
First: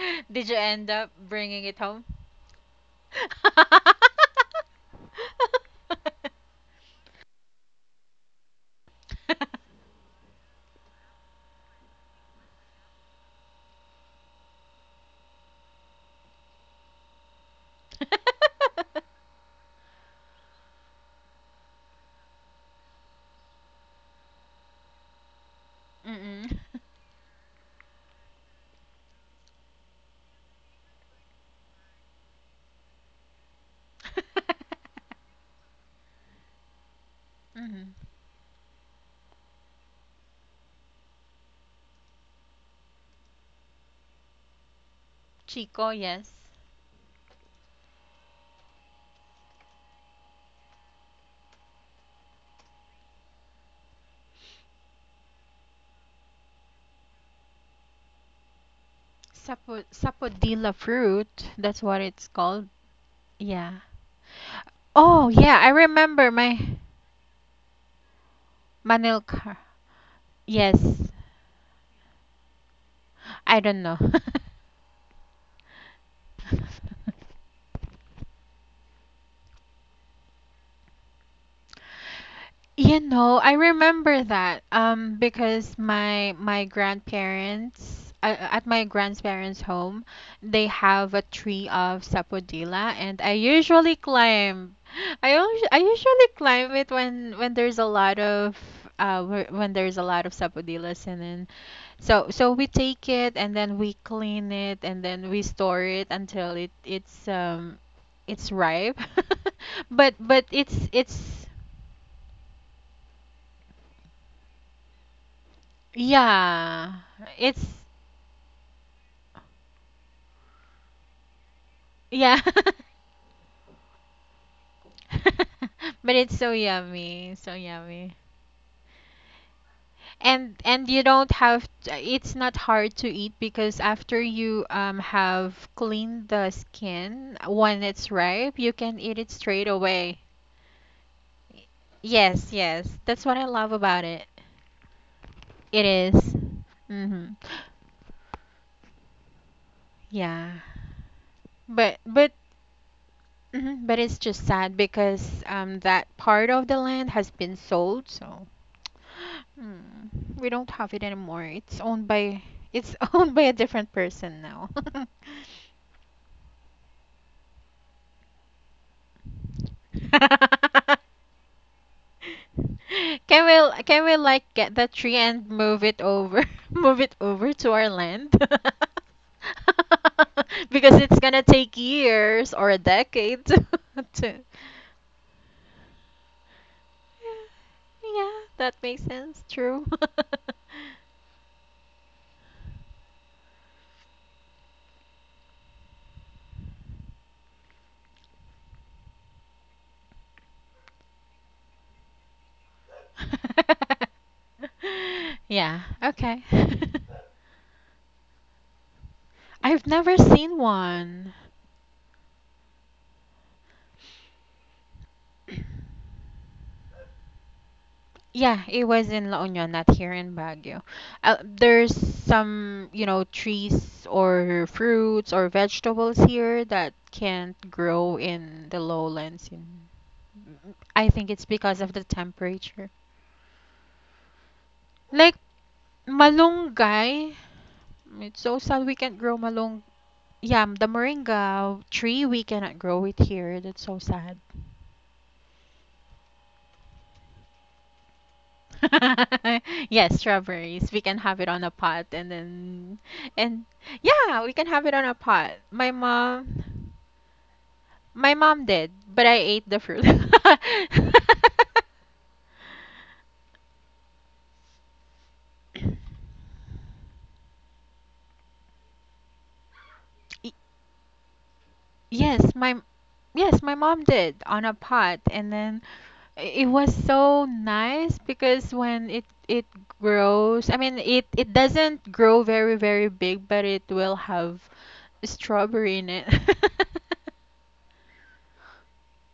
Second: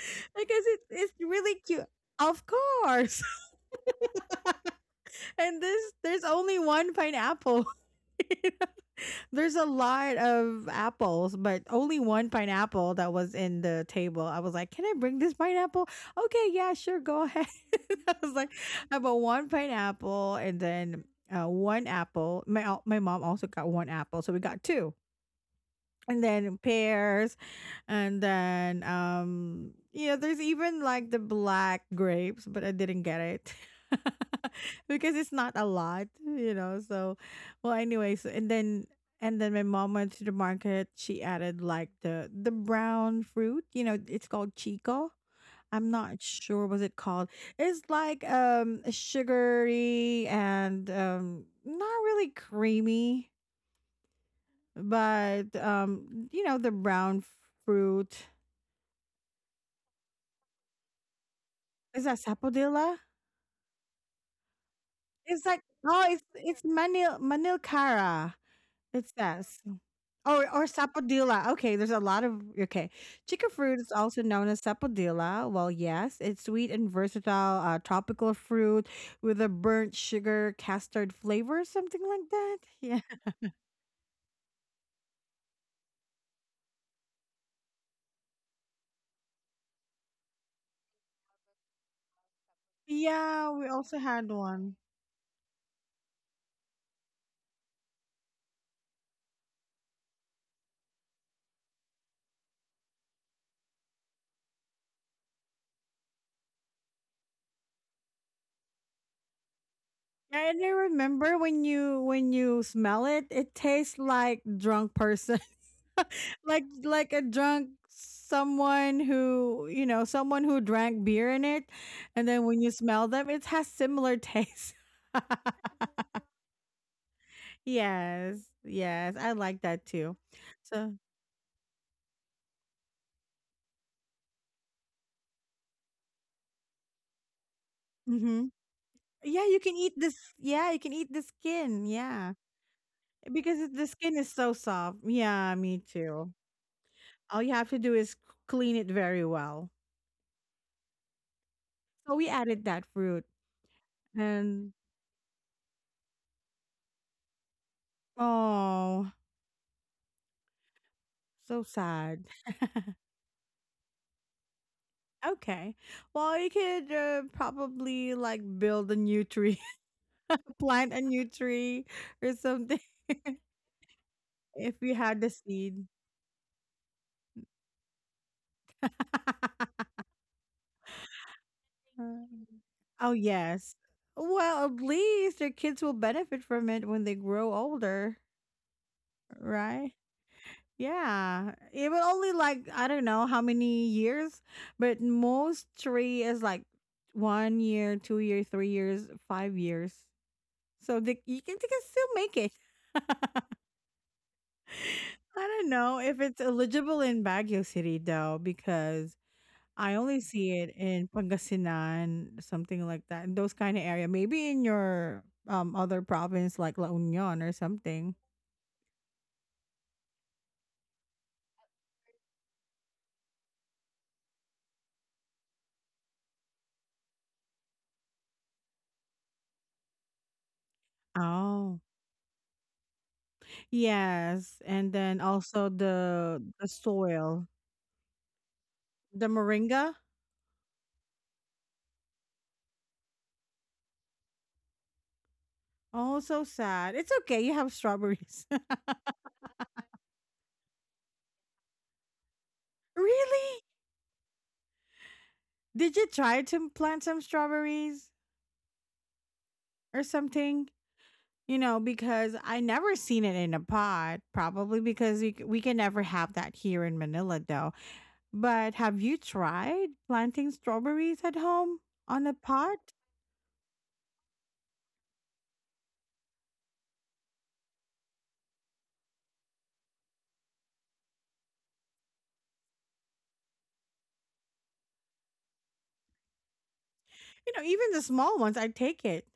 [SPEAKER 2] Did you
[SPEAKER 1] Because it,
[SPEAKER 2] end up
[SPEAKER 1] it's really
[SPEAKER 2] bringing it
[SPEAKER 1] cute.
[SPEAKER 2] home?
[SPEAKER 1] Of course. And this, there's only one pineapple. There's a lot of apples, but only one pineapple that was in the table. I was like, "Can I bring this pineapple?" Okay, yeah, sure, go ahead. I was like, "I bought one pineapple and then one apple. My mom also got one apple, so we got two and
[SPEAKER 2] Mm.
[SPEAKER 1] then pears, and then, um, you know, there's even like the black grapes, but I didn't get it. Because it's not a lot, you know. So, well,
[SPEAKER 2] Mhm.
[SPEAKER 1] anyways. And then my mom went to the market, she added like the brown fruit, you know, it's called chico.
[SPEAKER 2] Chico,
[SPEAKER 1] I'm not
[SPEAKER 2] yes.
[SPEAKER 1] sure was it called. It's like, um, sugary and um, not really creamy, but, you know, the brown fruit,
[SPEAKER 2] Sapo sapodilla fruit, that's what
[SPEAKER 1] is that
[SPEAKER 2] it's called.
[SPEAKER 1] sapodilla?
[SPEAKER 2] Yeah. Oh,
[SPEAKER 1] It's
[SPEAKER 2] yeah,
[SPEAKER 1] like,
[SPEAKER 2] I
[SPEAKER 1] oh,
[SPEAKER 2] remember my
[SPEAKER 1] it's manil, manilcara. It's that.
[SPEAKER 2] manilka.
[SPEAKER 1] Or
[SPEAKER 2] Yes.
[SPEAKER 1] sapodilla. Okay, there's a lot of, okay. Chicken
[SPEAKER 2] I
[SPEAKER 1] fruit
[SPEAKER 2] don't
[SPEAKER 1] is
[SPEAKER 2] know.
[SPEAKER 1] also known as sapodilla. Well, yes, it's sweet and versatile, tropical fruit with a burnt sugar custard flavor, something like that. Yeah.
[SPEAKER 2] You know, I remember that because my grandparents at my grandparents' home, they have a tree of sapodilla and I
[SPEAKER 1] Yeah, we
[SPEAKER 2] usually
[SPEAKER 1] also had one.
[SPEAKER 2] climb. I usually climb it when there's a lot of when there's a lot of sapodillas, and then so we take it and then we clean it and then we store it until it's it's ripe. But but
[SPEAKER 1] Yeah, and I
[SPEAKER 2] it's
[SPEAKER 1] remember
[SPEAKER 2] it's
[SPEAKER 1] when you, when you smell it, it tastes like drunk person. like
[SPEAKER 2] yeah,
[SPEAKER 1] like a
[SPEAKER 2] it's
[SPEAKER 1] drunk, someone who, you know, someone who drank beer in it. And
[SPEAKER 2] yeah.
[SPEAKER 1] then when you smell them, it has similar taste.
[SPEAKER 2] But it's so yummy, so yummy.
[SPEAKER 1] Yes, yes, I like that too.
[SPEAKER 2] And
[SPEAKER 1] So,
[SPEAKER 2] you don't have it's not hard to eat because after you have cleaned the skin, when it's
[SPEAKER 1] hmm,
[SPEAKER 2] ripe, you can eat it
[SPEAKER 1] yeah, you
[SPEAKER 2] straight
[SPEAKER 1] can eat
[SPEAKER 2] away.
[SPEAKER 1] this, yeah, you can eat the skin, yeah,
[SPEAKER 2] Yes, yes. That's what I
[SPEAKER 1] because
[SPEAKER 2] love
[SPEAKER 1] it, the
[SPEAKER 2] about
[SPEAKER 1] skin
[SPEAKER 2] it.
[SPEAKER 1] is so soft. Yeah, me
[SPEAKER 2] It is.
[SPEAKER 1] too.
[SPEAKER 2] Mm-hmm.
[SPEAKER 1] All you have to do is clean it very well.
[SPEAKER 2] Yeah. But
[SPEAKER 1] So we
[SPEAKER 2] but
[SPEAKER 1] added that fruit.
[SPEAKER 2] mhm, but it's just
[SPEAKER 1] And,
[SPEAKER 2] sad because that part of the land has been sold, so
[SPEAKER 1] oh,
[SPEAKER 2] mm, we don't have it anymore.
[SPEAKER 1] so
[SPEAKER 2] It's owned
[SPEAKER 1] sad.
[SPEAKER 2] by it's owned by a different person now.
[SPEAKER 1] Okay. Well, you could, probably like build a new tree, plant a new tree or something.
[SPEAKER 2] Can we can we like
[SPEAKER 1] If
[SPEAKER 2] get the
[SPEAKER 1] you
[SPEAKER 2] tree
[SPEAKER 1] had the
[SPEAKER 2] and move
[SPEAKER 1] seed.
[SPEAKER 2] it over, move it over to our land? Because it's gonna take years or a
[SPEAKER 1] Oh,
[SPEAKER 2] decade
[SPEAKER 1] yes.
[SPEAKER 2] to,
[SPEAKER 1] Well, at least your kids will benefit from it when they grow older,
[SPEAKER 2] yeah, that makes sense. True.
[SPEAKER 1] right? Yeah. It will only like, I don't know how many years, but most tree is like 1 year, 2 year, 3 years, 5 years. So they, you can, they can still make it. I don't
[SPEAKER 2] Yeah,
[SPEAKER 1] know if it's
[SPEAKER 2] okay.
[SPEAKER 1] eligible in Baguio City though, because
[SPEAKER 2] I've
[SPEAKER 1] I
[SPEAKER 2] never
[SPEAKER 1] only see
[SPEAKER 2] seen
[SPEAKER 1] it in
[SPEAKER 2] one.
[SPEAKER 1] Pangasinan, something like that, in those kind of area. Maybe in your, um, other province, like La Union or something.
[SPEAKER 2] Yeah, it was in La Union, not here in Baguio. There's some, you know, trees or fruits or vegetables here that can't grow in the lowlands. I think it's
[SPEAKER 1] Oh,
[SPEAKER 2] because of the temperature.
[SPEAKER 1] yes, and then
[SPEAKER 2] Like
[SPEAKER 1] also the
[SPEAKER 2] malunggay,
[SPEAKER 1] soil,
[SPEAKER 2] it's so sad we can't
[SPEAKER 1] the
[SPEAKER 2] grow malung
[SPEAKER 1] moringa.
[SPEAKER 2] yeah, the moringa tree, we cannot grow it here. That's so sad.
[SPEAKER 1] Oh, so sad. It's okay. You have strawberries.
[SPEAKER 2] Yes, strawberries. We can have it on a pot, and then
[SPEAKER 1] Really?
[SPEAKER 2] and yeah, we can have it on a pot. My
[SPEAKER 1] Did you try to
[SPEAKER 2] mom
[SPEAKER 1] plant some strawberries
[SPEAKER 2] my mom did, but I ate the
[SPEAKER 1] or
[SPEAKER 2] fruit.
[SPEAKER 1] something? You know, because I never seen it in a pod, probably because we, we can never have that here in Manila, though. But have you tried planting strawberries at home on a
[SPEAKER 2] Yes,
[SPEAKER 1] pot?
[SPEAKER 2] my yes, my mom did on a pot, and then it was so nice because when it grows, I mean it doesn't grow very very big, but it will have strawberry in it.
[SPEAKER 1] You know, even the small ones, I take it.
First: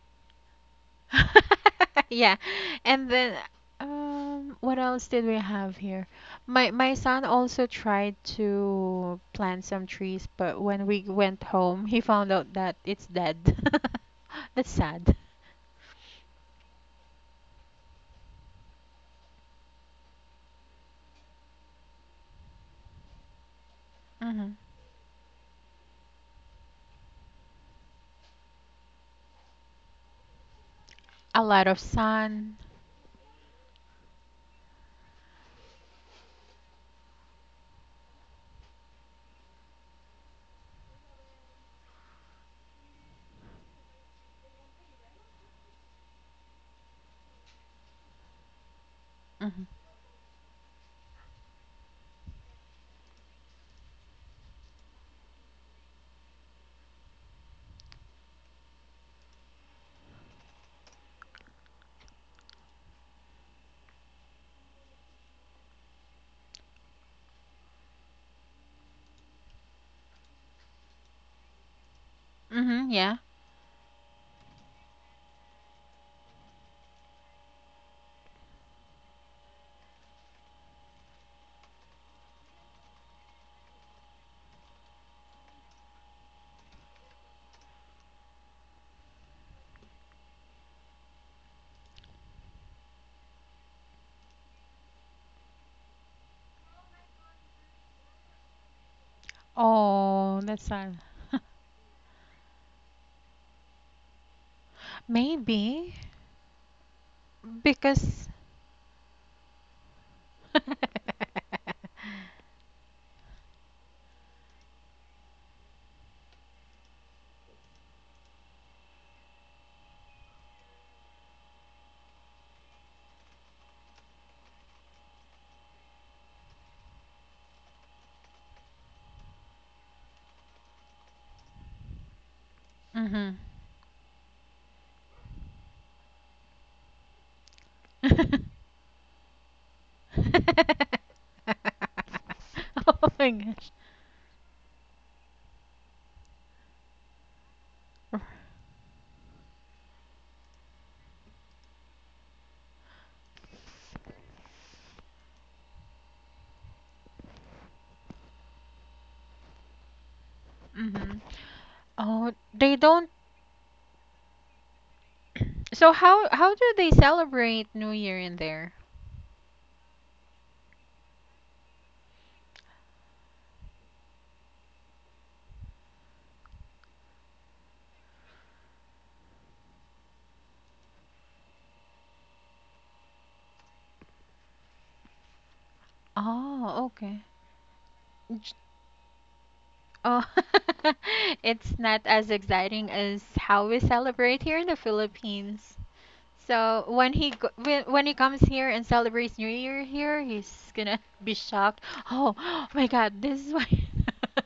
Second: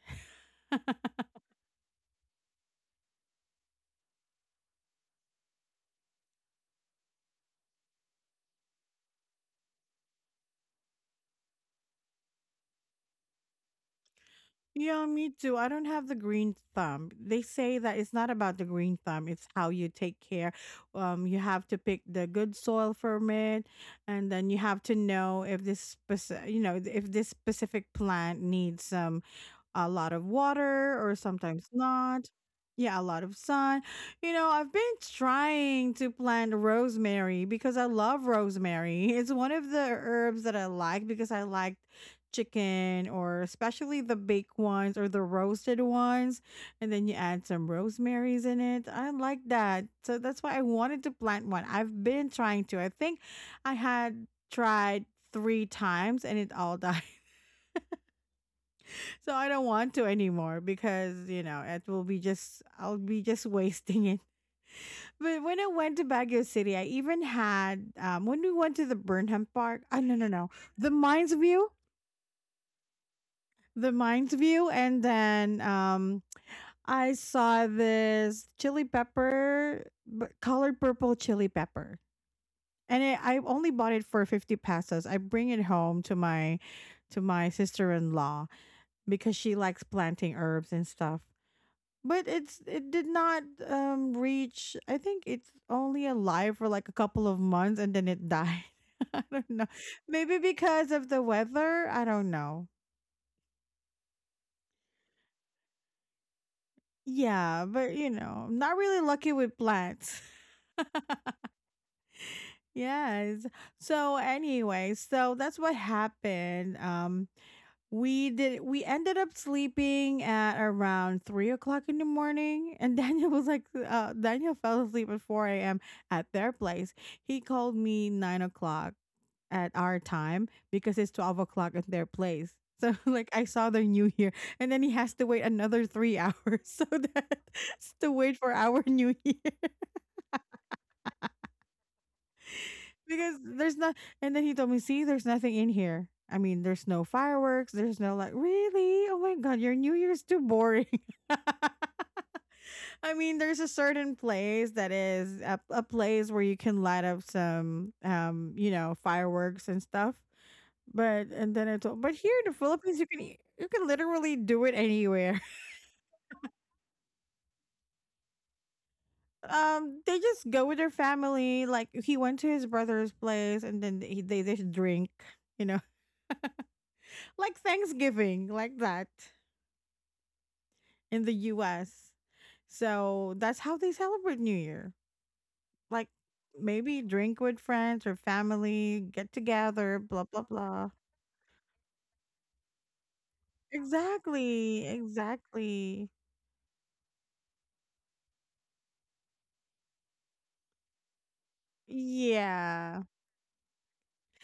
[SPEAKER 2] Yeah. And then what else did we have here? My son also tried to plant some trees, but when we went home, he found out that it's dead. That's
[SPEAKER 1] Yeah,
[SPEAKER 2] sad.
[SPEAKER 1] me too. I don't have the green thumb. They say that it's not about the green thumb, it's how you take care. You have to pick the good soil from it, and then
[SPEAKER 2] Hmm
[SPEAKER 1] you have to know if this, you know, if this specific plant needs some a lot of water or
[SPEAKER 2] A lot
[SPEAKER 1] sometimes
[SPEAKER 2] of
[SPEAKER 1] not.
[SPEAKER 2] sun.
[SPEAKER 1] Yeah, a lot of sun. You know, I've been trying to plant rosemary because I love rosemary. It's one of the herbs that I like because I like chicken, or especially the baked ones or the roasted ones. And then you add some rosemarys in it. I like
[SPEAKER 2] Hmm
[SPEAKER 1] that. So that's why I wanted to plant one. I've been trying to. I think I had tried three times and it all died. So I don't want to anymore because, you know, it will be just, I'll be just wasting it. But when I went to Baguio City, I even had, when we went to the Burnham Park, oh, no, no, no, the Mines View,
[SPEAKER 2] hmm yeah.
[SPEAKER 1] the Mines View. And then I saw this chili pepper, colored purple chili pepper. And I only bought it for 50 pesos. I bring it home to my sister-in-law because she likes planting herbs and stuff. But it did not reach. I think it's only alive for like a couple of months and then it died. I don't know. Maybe
[SPEAKER 2] Oh, that's
[SPEAKER 1] because
[SPEAKER 2] sad.
[SPEAKER 1] of the weather. I don't know.
[SPEAKER 2] Maybe
[SPEAKER 1] Yeah, but you
[SPEAKER 2] because.
[SPEAKER 1] know, I'm not really lucky with plants. Yes. So anyway, so that's what happened. We ended up sleeping at around 3 o'clock in the morning, and Daniel was like Daniel fell asleep at 4 a.m. at their place. He called me 9 o'clock at our time because it's 12 o'clock at their place, so like
[SPEAKER 2] hmm
[SPEAKER 1] I saw their New Year, and then he has to wait another 3 hours so that to wait for our New Year.
[SPEAKER 2] oh my
[SPEAKER 1] Because
[SPEAKER 2] gosh.
[SPEAKER 1] there's not and then He told me, "See, there's nothing in here. I mean, there's no fireworks, there's no like really, oh my god, your New Year's too boring." I mean, there's a certain place that is a place where you can light up some you know fireworks and stuff.
[SPEAKER 2] Hmm
[SPEAKER 1] But and then I told, but
[SPEAKER 2] Oh,
[SPEAKER 1] here in the
[SPEAKER 2] they
[SPEAKER 1] Philippines, you
[SPEAKER 2] don't.
[SPEAKER 1] can you can literally do it anywhere.
[SPEAKER 2] So how do they celebrate New Year in there?
[SPEAKER 1] Um, they just go with their family. Like, he went to his brother's place, and then they just drink, you know. Like Thanksgiving, like that, in the US. So that's how they celebrate New Year. Like,
[SPEAKER 2] Oh,
[SPEAKER 1] maybe
[SPEAKER 2] okay.
[SPEAKER 1] drink with friends or family, get together,
[SPEAKER 2] Oh,
[SPEAKER 1] blah blah blah.
[SPEAKER 2] it's not as exciting as how we celebrate here in the
[SPEAKER 1] Exactly,
[SPEAKER 2] Philippines.
[SPEAKER 1] exactly.
[SPEAKER 2] So when when he comes here and celebrates New Year here, he's gonna be shocked. Oh, my
[SPEAKER 1] Yeah.
[SPEAKER 2] God, this is why.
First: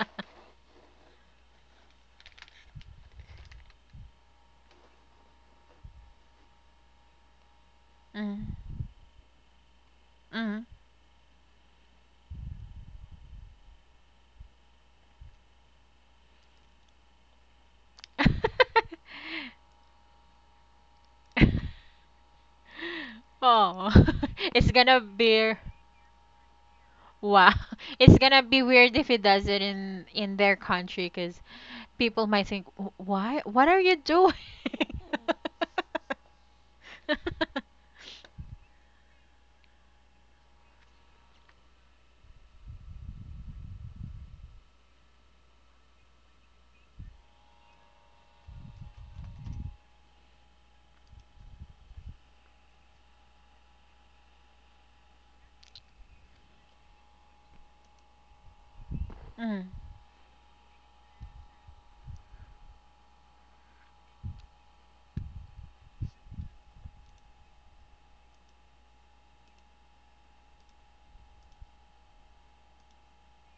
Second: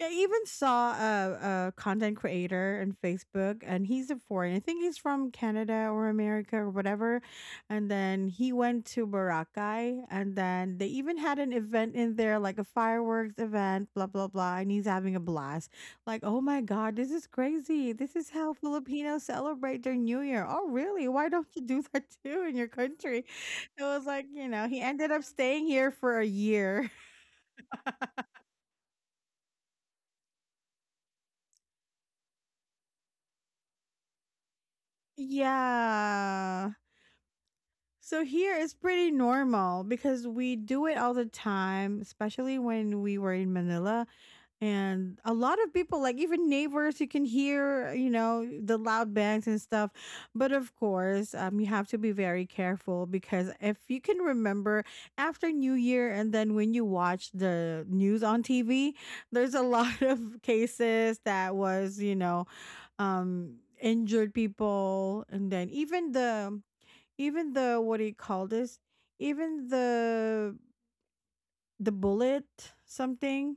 [SPEAKER 1] I even saw a content creator on Facebook, and he's a foreign. I think he's from Canada or America or whatever. And then
[SPEAKER 2] mm,
[SPEAKER 1] he went to Boracay, and
[SPEAKER 2] mm.
[SPEAKER 1] then they even had an event in there, like a fireworks event, blah blah blah. And he's having a blast. Like, oh my god, this is crazy! This is how Filipinos celebrate their New Year. Oh, really? Why don't you do that too in your country? It
[SPEAKER 2] oh,
[SPEAKER 1] was like, you know,
[SPEAKER 2] it's
[SPEAKER 1] he
[SPEAKER 2] gonna
[SPEAKER 1] ended up
[SPEAKER 2] be.
[SPEAKER 1] staying here for a year.
[SPEAKER 2] Wow. It's gonna be weird if he does it in their country because people might think, why? What are you doing?
[SPEAKER 1] Yeah. So here it's pretty normal because we do it all the time, especially when we were in Manila. And a lot of people, like even neighbors, you can hear, you know, the loud bangs and stuff. But of course, you have to be very careful because if you can remember after New Year and then when you watch the news on TV, there's a
[SPEAKER 2] mm.
[SPEAKER 1] lot of cases that was, you know, um, injured people. And then even the, what do you call this? Even the bullet, something,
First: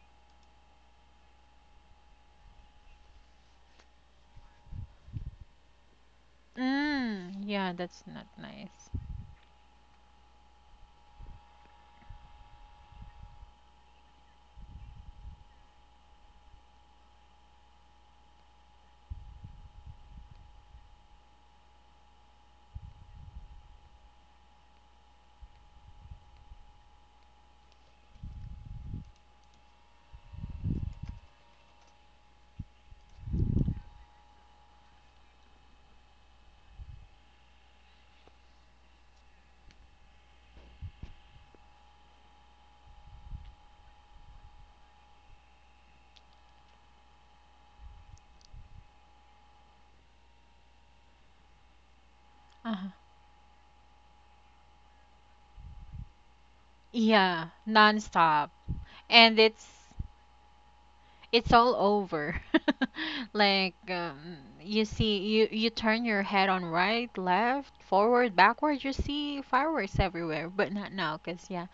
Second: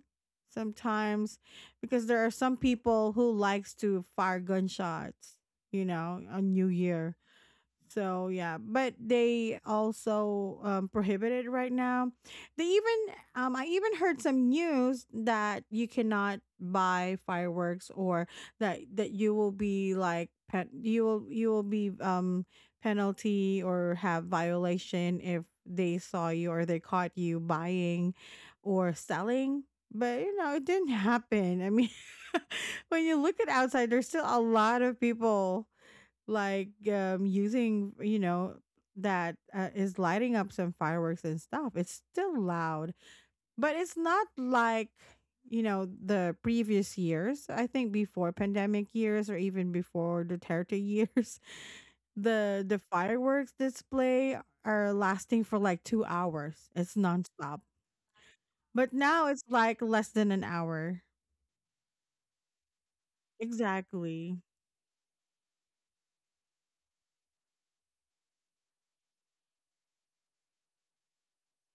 [SPEAKER 1] sometimes, because there are some people who likes to fire gunshots, you know, on New Year.
[SPEAKER 2] Mm. Yeah, that's not
[SPEAKER 1] So yeah,
[SPEAKER 2] nice.
[SPEAKER 1] but they also prohibit it right now. They even I even heard some news that you cannot buy fireworks, or that that you will be like you will be penalty or have violation if they saw you or they caught you buying or selling. But you know, it didn't happen. I mean, when you look at outside, there's still a lot of people like using, you know, that is lighting up some fireworks and stuff. It's still loud, but it's not like, you know, the previous years. I think before pandemic years or even before the Duterte years, the
[SPEAKER 2] Uh-huh.
[SPEAKER 1] fireworks display are lasting for like 2 hours. It's
[SPEAKER 2] Yeah,
[SPEAKER 1] nonstop,
[SPEAKER 2] nonstop.
[SPEAKER 1] but now
[SPEAKER 2] And
[SPEAKER 1] it's like less than an hour.
[SPEAKER 2] it's all over. Like
[SPEAKER 1] Exactly.
[SPEAKER 2] you see you turn your head on right, left, forward, backward, you see fireworks everywhere, but not now 'cause yeah,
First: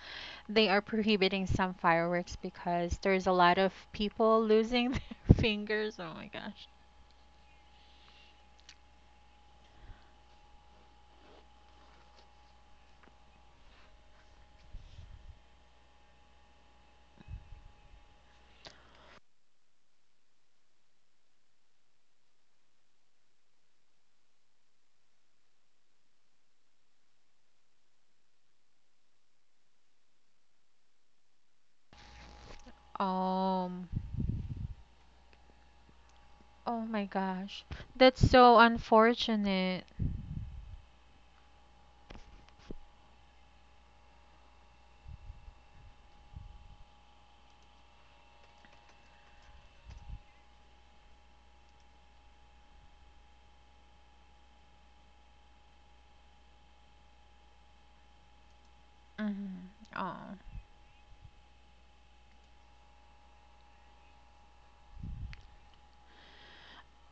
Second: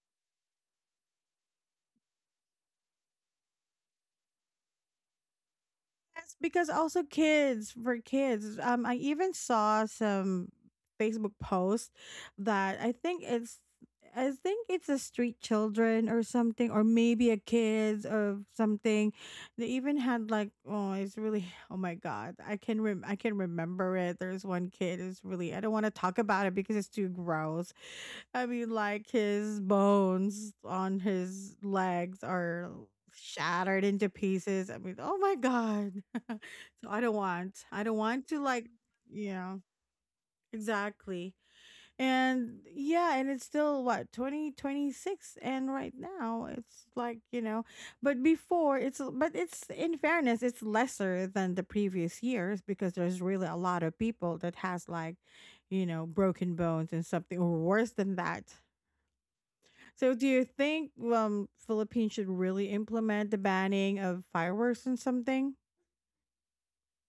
[SPEAKER 2] they are prohibiting some fireworks because there's a lot of people losing their fingers. Oh my
[SPEAKER 1] Yes,
[SPEAKER 2] gosh.
[SPEAKER 1] because also kids. I even saw some Facebook post that I think it's a street children or something, or maybe a kids or something. They even had like, oh, it's really, oh my god, I can rem I can remember it. There's one kid is really, I don't want to talk about it because it's too gross. I mean, like, his bones on his legs are shattered
[SPEAKER 2] Um.
[SPEAKER 1] into pieces. I mean, oh my god.
[SPEAKER 2] Oh
[SPEAKER 1] So I
[SPEAKER 2] my
[SPEAKER 1] don't
[SPEAKER 2] gosh.
[SPEAKER 1] want. I don't
[SPEAKER 2] That's
[SPEAKER 1] want to
[SPEAKER 2] so
[SPEAKER 1] like, yeah,
[SPEAKER 2] unfortunate.
[SPEAKER 1] exactly. And yeah, and it's still what, 2026, and right now it's like, you know, but before it's but it's in fairness, it's lesser than the previous years because there's really a lot of people that has like, you know, broken bones and something or worse than that.
[SPEAKER 2] Hmm
[SPEAKER 1] So,
[SPEAKER 2] Oh.
[SPEAKER 1] do you think Philippines should really implement the banning of fireworks and something?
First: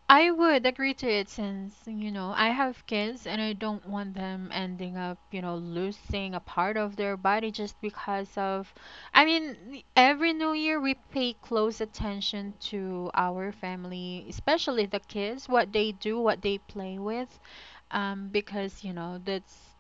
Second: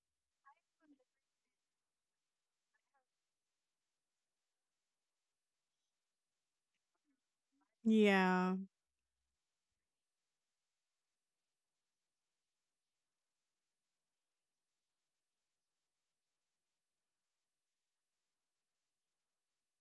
[SPEAKER 2] I would agree to it since, you know, I have kids and I don't want them ending up, you know, losing a part of their body just because
[SPEAKER 1] Yeah,
[SPEAKER 2] of. I mean, every new year we pay close attention to our family, especially the kids, what they do, what they play with. Because you know that's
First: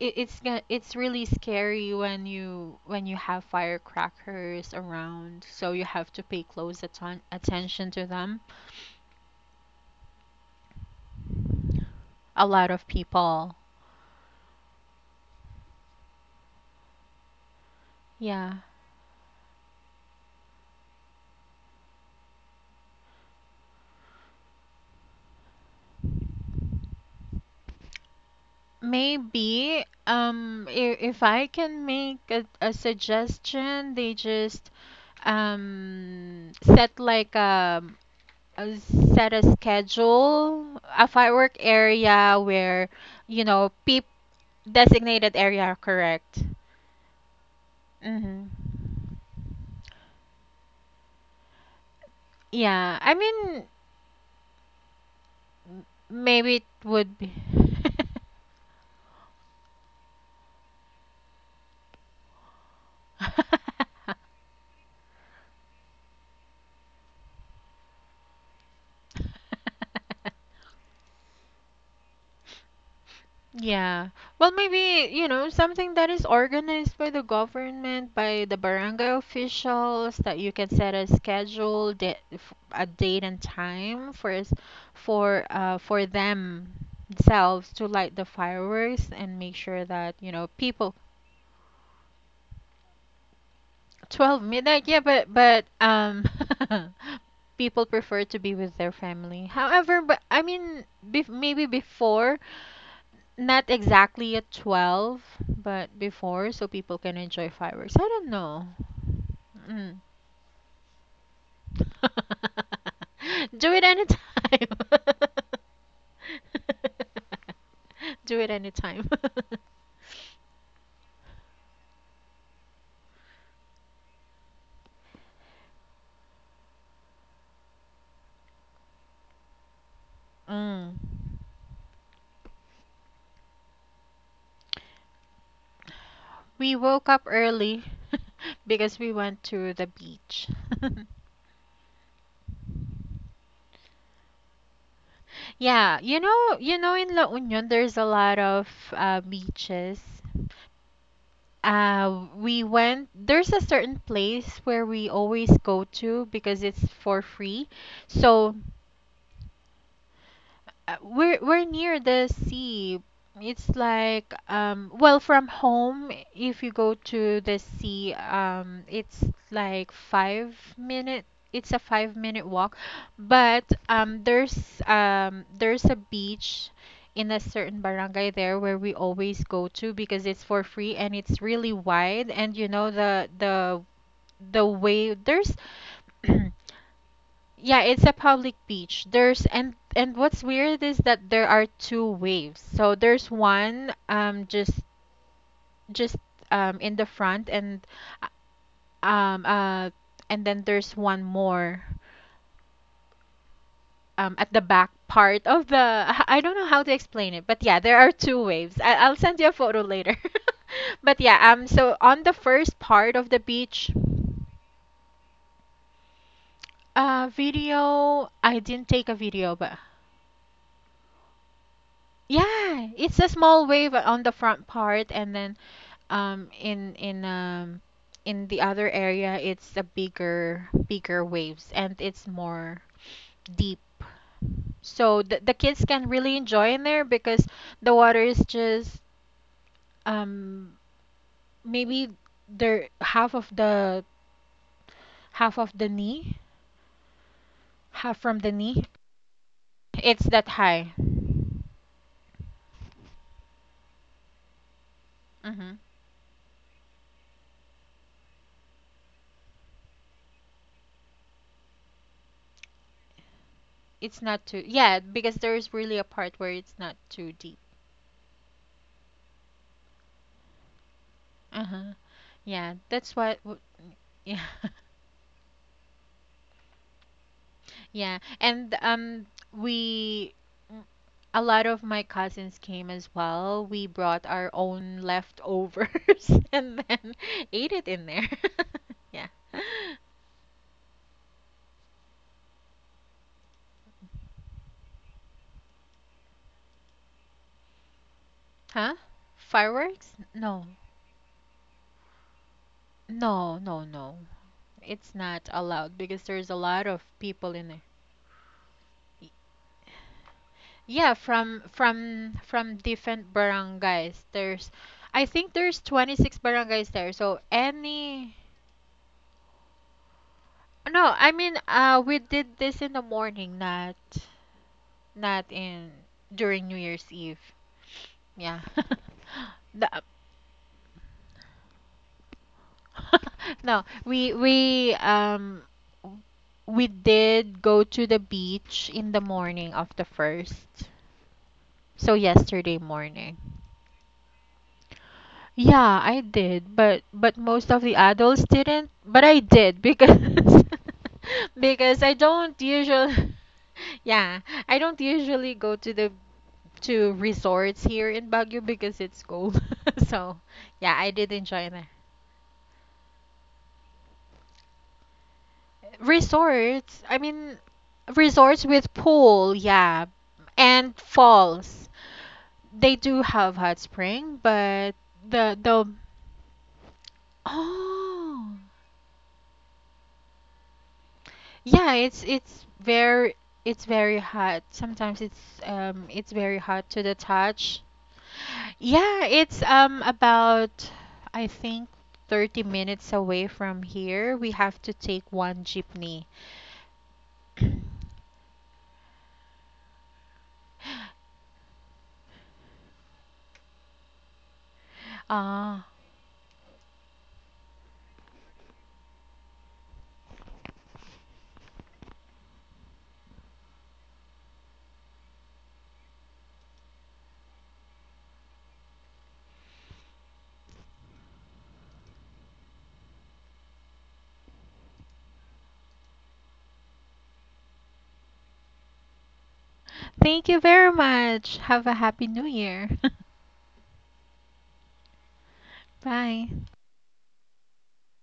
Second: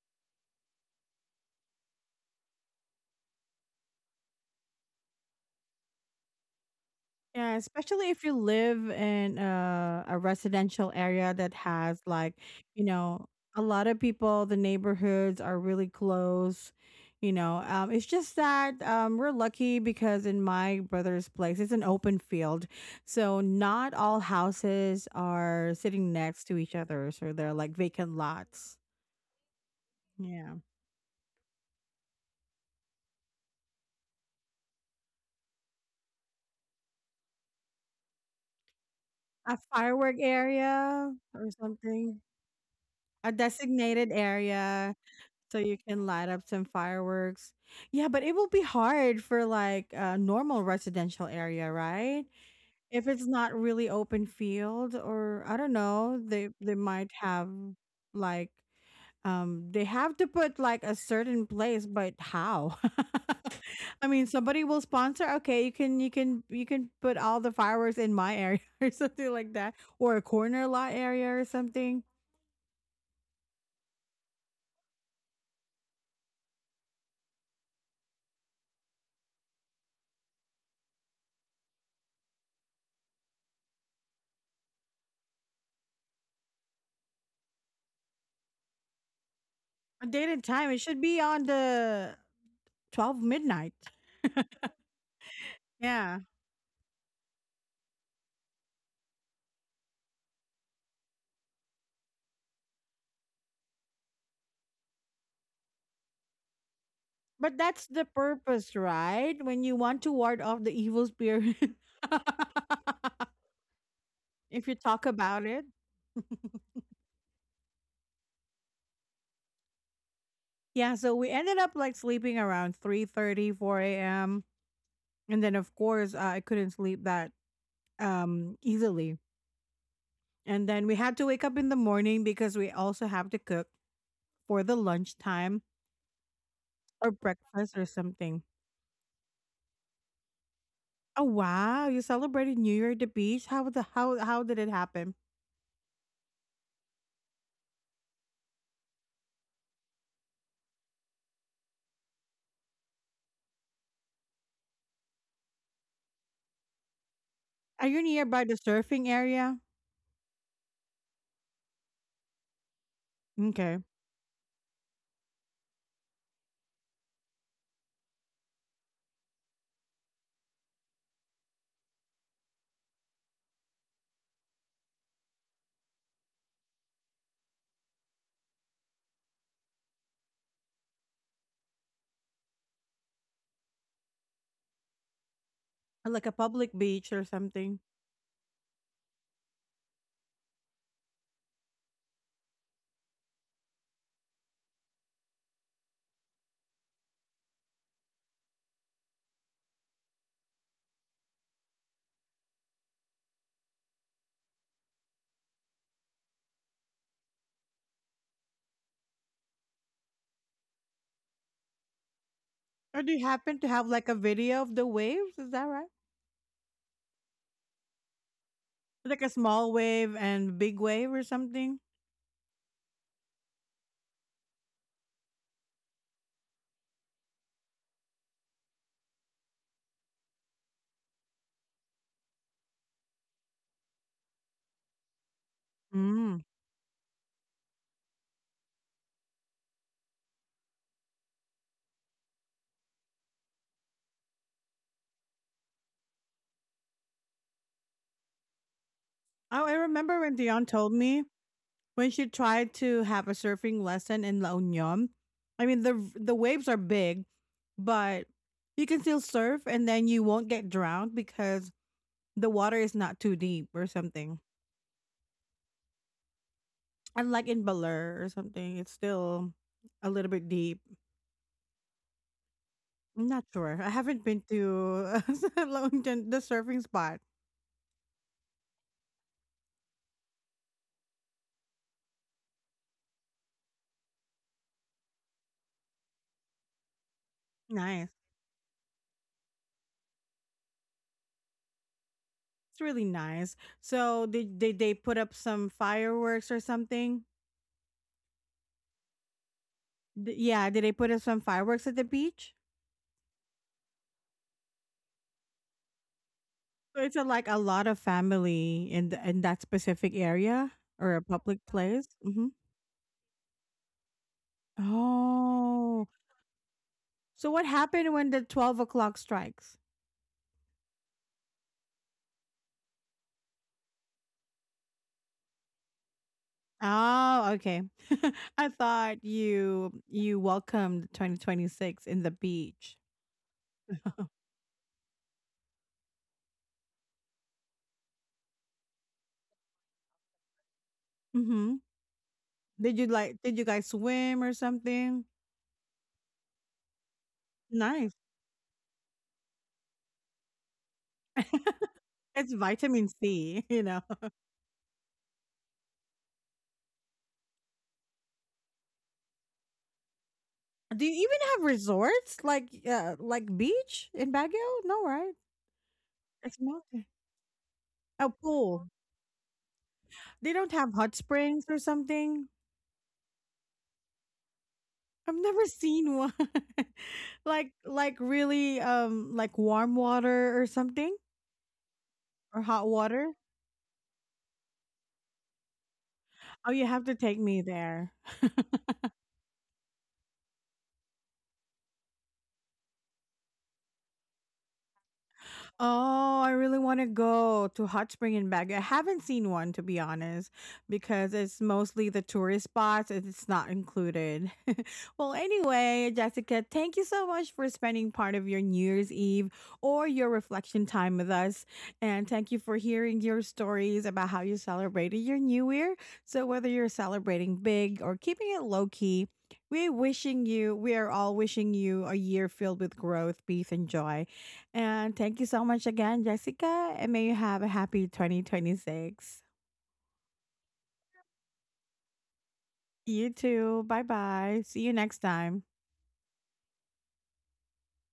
[SPEAKER 2] it's it's really scary when you have firecrackers around, so you have to pay close
[SPEAKER 1] yeah.
[SPEAKER 2] attention to
[SPEAKER 1] Especially if you
[SPEAKER 2] them.
[SPEAKER 1] live in a, residential area that has like,
[SPEAKER 2] A lot
[SPEAKER 1] you
[SPEAKER 2] of
[SPEAKER 1] know,
[SPEAKER 2] people,
[SPEAKER 1] a lot of people. The neighborhoods are really close. You know, it's just
[SPEAKER 2] yeah.
[SPEAKER 1] that we're lucky because in my brother's place, it's an open field, so not all houses are sitting next to each other, so they're like vacant lots.
[SPEAKER 2] Maybe
[SPEAKER 1] Yeah.
[SPEAKER 2] if I can make a suggestion, they just set like a uh, set a
[SPEAKER 1] A firework
[SPEAKER 2] schedule, a
[SPEAKER 1] area or
[SPEAKER 2] firework
[SPEAKER 1] something,
[SPEAKER 2] area where,
[SPEAKER 1] a
[SPEAKER 2] you know, peop
[SPEAKER 1] designated area
[SPEAKER 2] designated
[SPEAKER 1] so
[SPEAKER 2] area,
[SPEAKER 1] you can light
[SPEAKER 2] correct?
[SPEAKER 1] up some fireworks. Yeah, but it will be
[SPEAKER 2] Mm-hmm.
[SPEAKER 1] hard for like a normal residential area, right?
[SPEAKER 2] Yeah,
[SPEAKER 1] If
[SPEAKER 2] I
[SPEAKER 1] it's not
[SPEAKER 2] mean,
[SPEAKER 1] really open field or I don't know, they
[SPEAKER 2] maybe it
[SPEAKER 1] they might
[SPEAKER 2] would be.
[SPEAKER 1] have like they have to put like a certain place, but how? I mean, somebody will sponsor, okay, you can, you can put all the fireworks in my area or something like that, or a corner lot area or something.
[SPEAKER 2] Yeah. Well, maybe, you know, something that is organized by the government, by the barangay officials, that you can set a schedule, a date and time for us, for themselves to light the fireworks and make sure
[SPEAKER 1] A
[SPEAKER 2] that,
[SPEAKER 1] date
[SPEAKER 2] you
[SPEAKER 1] and
[SPEAKER 2] know,
[SPEAKER 1] time, it
[SPEAKER 2] people
[SPEAKER 1] should be on the 12 midnight.
[SPEAKER 2] 12 midnight, yeah, but
[SPEAKER 1] Yeah,
[SPEAKER 2] people prefer to be with their family however but I mean maybe before, not exactly at 12, but before, so people can enjoy
[SPEAKER 1] but that's
[SPEAKER 2] fireworks, I
[SPEAKER 1] the
[SPEAKER 2] don't know.
[SPEAKER 1] purpose, right? When you want
[SPEAKER 2] Mm.
[SPEAKER 1] to ward off the evil spirit,
[SPEAKER 2] Do it
[SPEAKER 1] if
[SPEAKER 2] anytime.
[SPEAKER 1] you talk about it.
[SPEAKER 2] Do it anytime.
[SPEAKER 1] Yeah, so we ended up like sleeping around 3:30, 4 a.m. And then, of course, I couldn't sleep that easily. And then
[SPEAKER 2] mm.
[SPEAKER 1] we had to wake up in the morning because we also have to cook for the lunchtime
[SPEAKER 2] We
[SPEAKER 1] or
[SPEAKER 2] woke up
[SPEAKER 1] breakfast or
[SPEAKER 2] early
[SPEAKER 1] something.
[SPEAKER 2] because we went to the beach.
[SPEAKER 1] Oh wow! You celebrated New Year at the beach. How the how did it happen?
[SPEAKER 2] Yeah, you know, in La Union there's a lot of beaches. We went. There's a certain place where we always go to because it's for free.
[SPEAKER 1] Are you nearby the
[SPEAKER 2] So
[SPEAKER 1] surfing area?
[SPEAKER 2] we're near the sea. It's
[SPEAKER 1] Okay,
[SPEAKER 2] like well from home if you go to the sea it's like five-minute it's a 5 minute walk, but there's a beach in a certain barangay there where we always go to because it's for free and it's really wide, and you know the the way there's
[SPEAKER 1] or like a public beach or something.
[SPEAKER 2] yeah, it's a public beach. There's and what's weird is that there are two waves. So there's one just in the front uh, um uh and then there's one more at the back part of the I don't know how to explain it, but yeah, there are two waves. I'll send you a photo later. But yeah, so on the first
[SPEAKER 1] Or do
[SPEAKER 2] part
[SPEAKER 1] you
[SPEAKER 2] of the
[SPEAKER 1] happen to have
[SPEAKER 2] beach,
[SPEAKER 1] like a video of the waves? Is that right?
[SPEAKER 2] video, I didn't take a
[SPEAKER 1] Like a
[SPEAKER 2] video,
[SPEAKER 1] small
[SPEAKER 2] but
[SPEAKER 1] wave and big wave or something?
[SPEAKER 2] yeah, it's a small wave on the front part, and then um in in um in the other area it's a bigger waves and it's more deep. So the kids can really
[SPEAKER 1] Mm.
[SPEAKER 2] enjoy in there because the water is just um maybe they're half of the knee, half from the knee.
[SPEAKER 1] Oh, I remember
[SPEAKER 2] It's
[SPEAKER 1] when
[SPEAKER 2] that
[SPEAKER 1] Dion told
[SPEAKER 2] high.
[SPEAKER 1] me when she tried to have a surfing lesson in La Union. I
[SPEAKER 2] Mhm.
[SPEAKER 1] mean, the waves are big, but you can still surf and then you won't get drowned because the water is not too deep or
[SPEAKER 2] It's
[SPEAKER 1] something.
[SPEAKER 2] not too yeah, because there's really a part where it's not too
[SPEAKER 1] Unlike
[SPEAKER 2] deep.
[SPEAKER 1] in Baler or something, it's still a little bit deep.
[SPEAKER 2] Uh-huh. Yeah, that's
[SPEAKER 1] I'm
[SPEAKER 2] what
[SPEAKER 1] not sure. I haven't been
[SPEAKER 2] yeah.
[SPEAKER 1] to La Union, the surfing spot.
[SPEAKER 2] Yeah, and we mm, a lot of my cousins came as well. We brought our own leftovers and then ate it in
[SPEAKER 1] Nice.
[SPEAKER 2] there. Yeah.
[SPEAKER 1] It's really nice. So did they put up some fireworks or something?
[SPEAKER 2] Huh? Fireworks? No.
[SPEAKER 1] Yeah, did they put up some fireworks at the beach?
[SPEAKER 2] No, no, no. It's not allowed because there's a lot
[SPEAKER 1] So
[SPEAKER 2] of
[SPEAKER 1] it's a, like
[SPEAKER 2] people
[SPEAKER 1] a
[SPEAKER 2] in there.
[SPEAKER 1] lot of family in that specific area or
[SPEAKER 2] Yeah,
[SPEAKER 1] a
[SPEAKER 2] from
[SPEAKER 1] public place.
[SPEAKER 2] from
[SPEAKER 1] Hmm.
[SPEAKER 2] from different barangays. There's I think there's
[SPEAKER 1] Oh,
[SPEAKER 2] 26 barangays there. So
[SPEAKER 1] so what happened when
[SPEAKER 2] any
[SPEAKER 1] the 12 o'clock strikes?
[SPEAKER 2] no, I mean we did this in the morning, not not in during New Year's Eve.
[SPEAKER 1] Oh, okay.
[SPEAKER 2] Yeah.
[SPEAKER 1] I thought you
[SPEAKER 2] The-
[SPEAKER 1] welcomed 2026 in the beach.
[SPEAKER 2] no, we did go to the beach in the morning of the first.
[SPEAKER 1] Hmm.
[SPEAKER 2] So yesterday
[SPEAKER 1] Did you like?
[SPEAKER 2] morning.
[SPEAKER 1] Did you guys swim or something?
[SPEAKER 2] Yeah, I did, but most of the
[SPEAKER 1] Nice.
[SPEAKER 2] adults didn't. But I did because because I
[SPEAKER 1] It's
[SPEAKER 2] don't
[SPEAKER 1] vitamin
[SPEAKER 2] usually
[SPEAKER 1] C. You know.
[SPEAKER 2] yeah, I don't usually go to the to resorts here in Baguio because it's cold. So, yeah,
[SPEAKER 1] Do you
[SPEAKER 2] I did
[SPEAKER 1] even have
[SPEAKER 2] enjoy that.
[SPEAKER 1] resorts like beach in Baguio? No, right? It's
[SPEAKER 2] Resorts,
[SPEAKER 1] mountain.
[SPEAKER 2] I mean
[SPEAKER 1] A
[SPEAKER 2] resorts
[SPEAKER 1] pool.
[SPEAKER 2] with pool, yeah,
[SPEAKER 1] They don't have
[SPEAKER 2] and
[SPEAKER 1] hot springs or
[SPEAKER 2] falls.
[SPEAKER 1] something.
[SPEAKER 2] They do have hot spring, but
[SPEAKER 1] I've
[SPEAKER 2] the
[SPEAKER 1] never
[SPEAKER 2] the
[SPEAKER 1] seen one. Like
[SPEAKER 2] oh
[SPEAKER 1] really like warm water or something,
[SPEAKER 2] yeah,
[SPEAKER 1] or hot water.
[SPEAKER 2] it's very hot. Sometimes it's very
[SPEAKER 1] Oh, you
[SPEAKER 2] hot to
[SPEAKER 1] have to
[SPEAKER 2] the
[SPEAKER 1] take me
[SPEAKER 2] touch.
[SPEAKER 1] there.
[SPEAKER 2] Yeah, it's about I think 30 minutes away from here. We have to take one jeepney.
[SPEAKER 1] Oh, I really want to go to hot spring in Baguio. I haven't seen one, to be honest, because it's mostly the tourist spots and it's not included. Well,
[SPEAKER 2] Ah,
[SPEAKER 1] anyway, Jessica, thank you so much for spending part of your New Year's Eve or your reflection time with us. And thank you for hearing your stories about how you celebrated your New Year. So, whether you're celebrating big or keeping it low key, we are all wishing you a year filled with growth, peace, and joy. And thank you so much again, Jessica. And may you have a happy 2026.
[SPEAKER 2] thank you very much. Have a happy new year.
[SPEAKER 1] You too. Bye bye. See you next time.
[SPEAKER 2] Bye.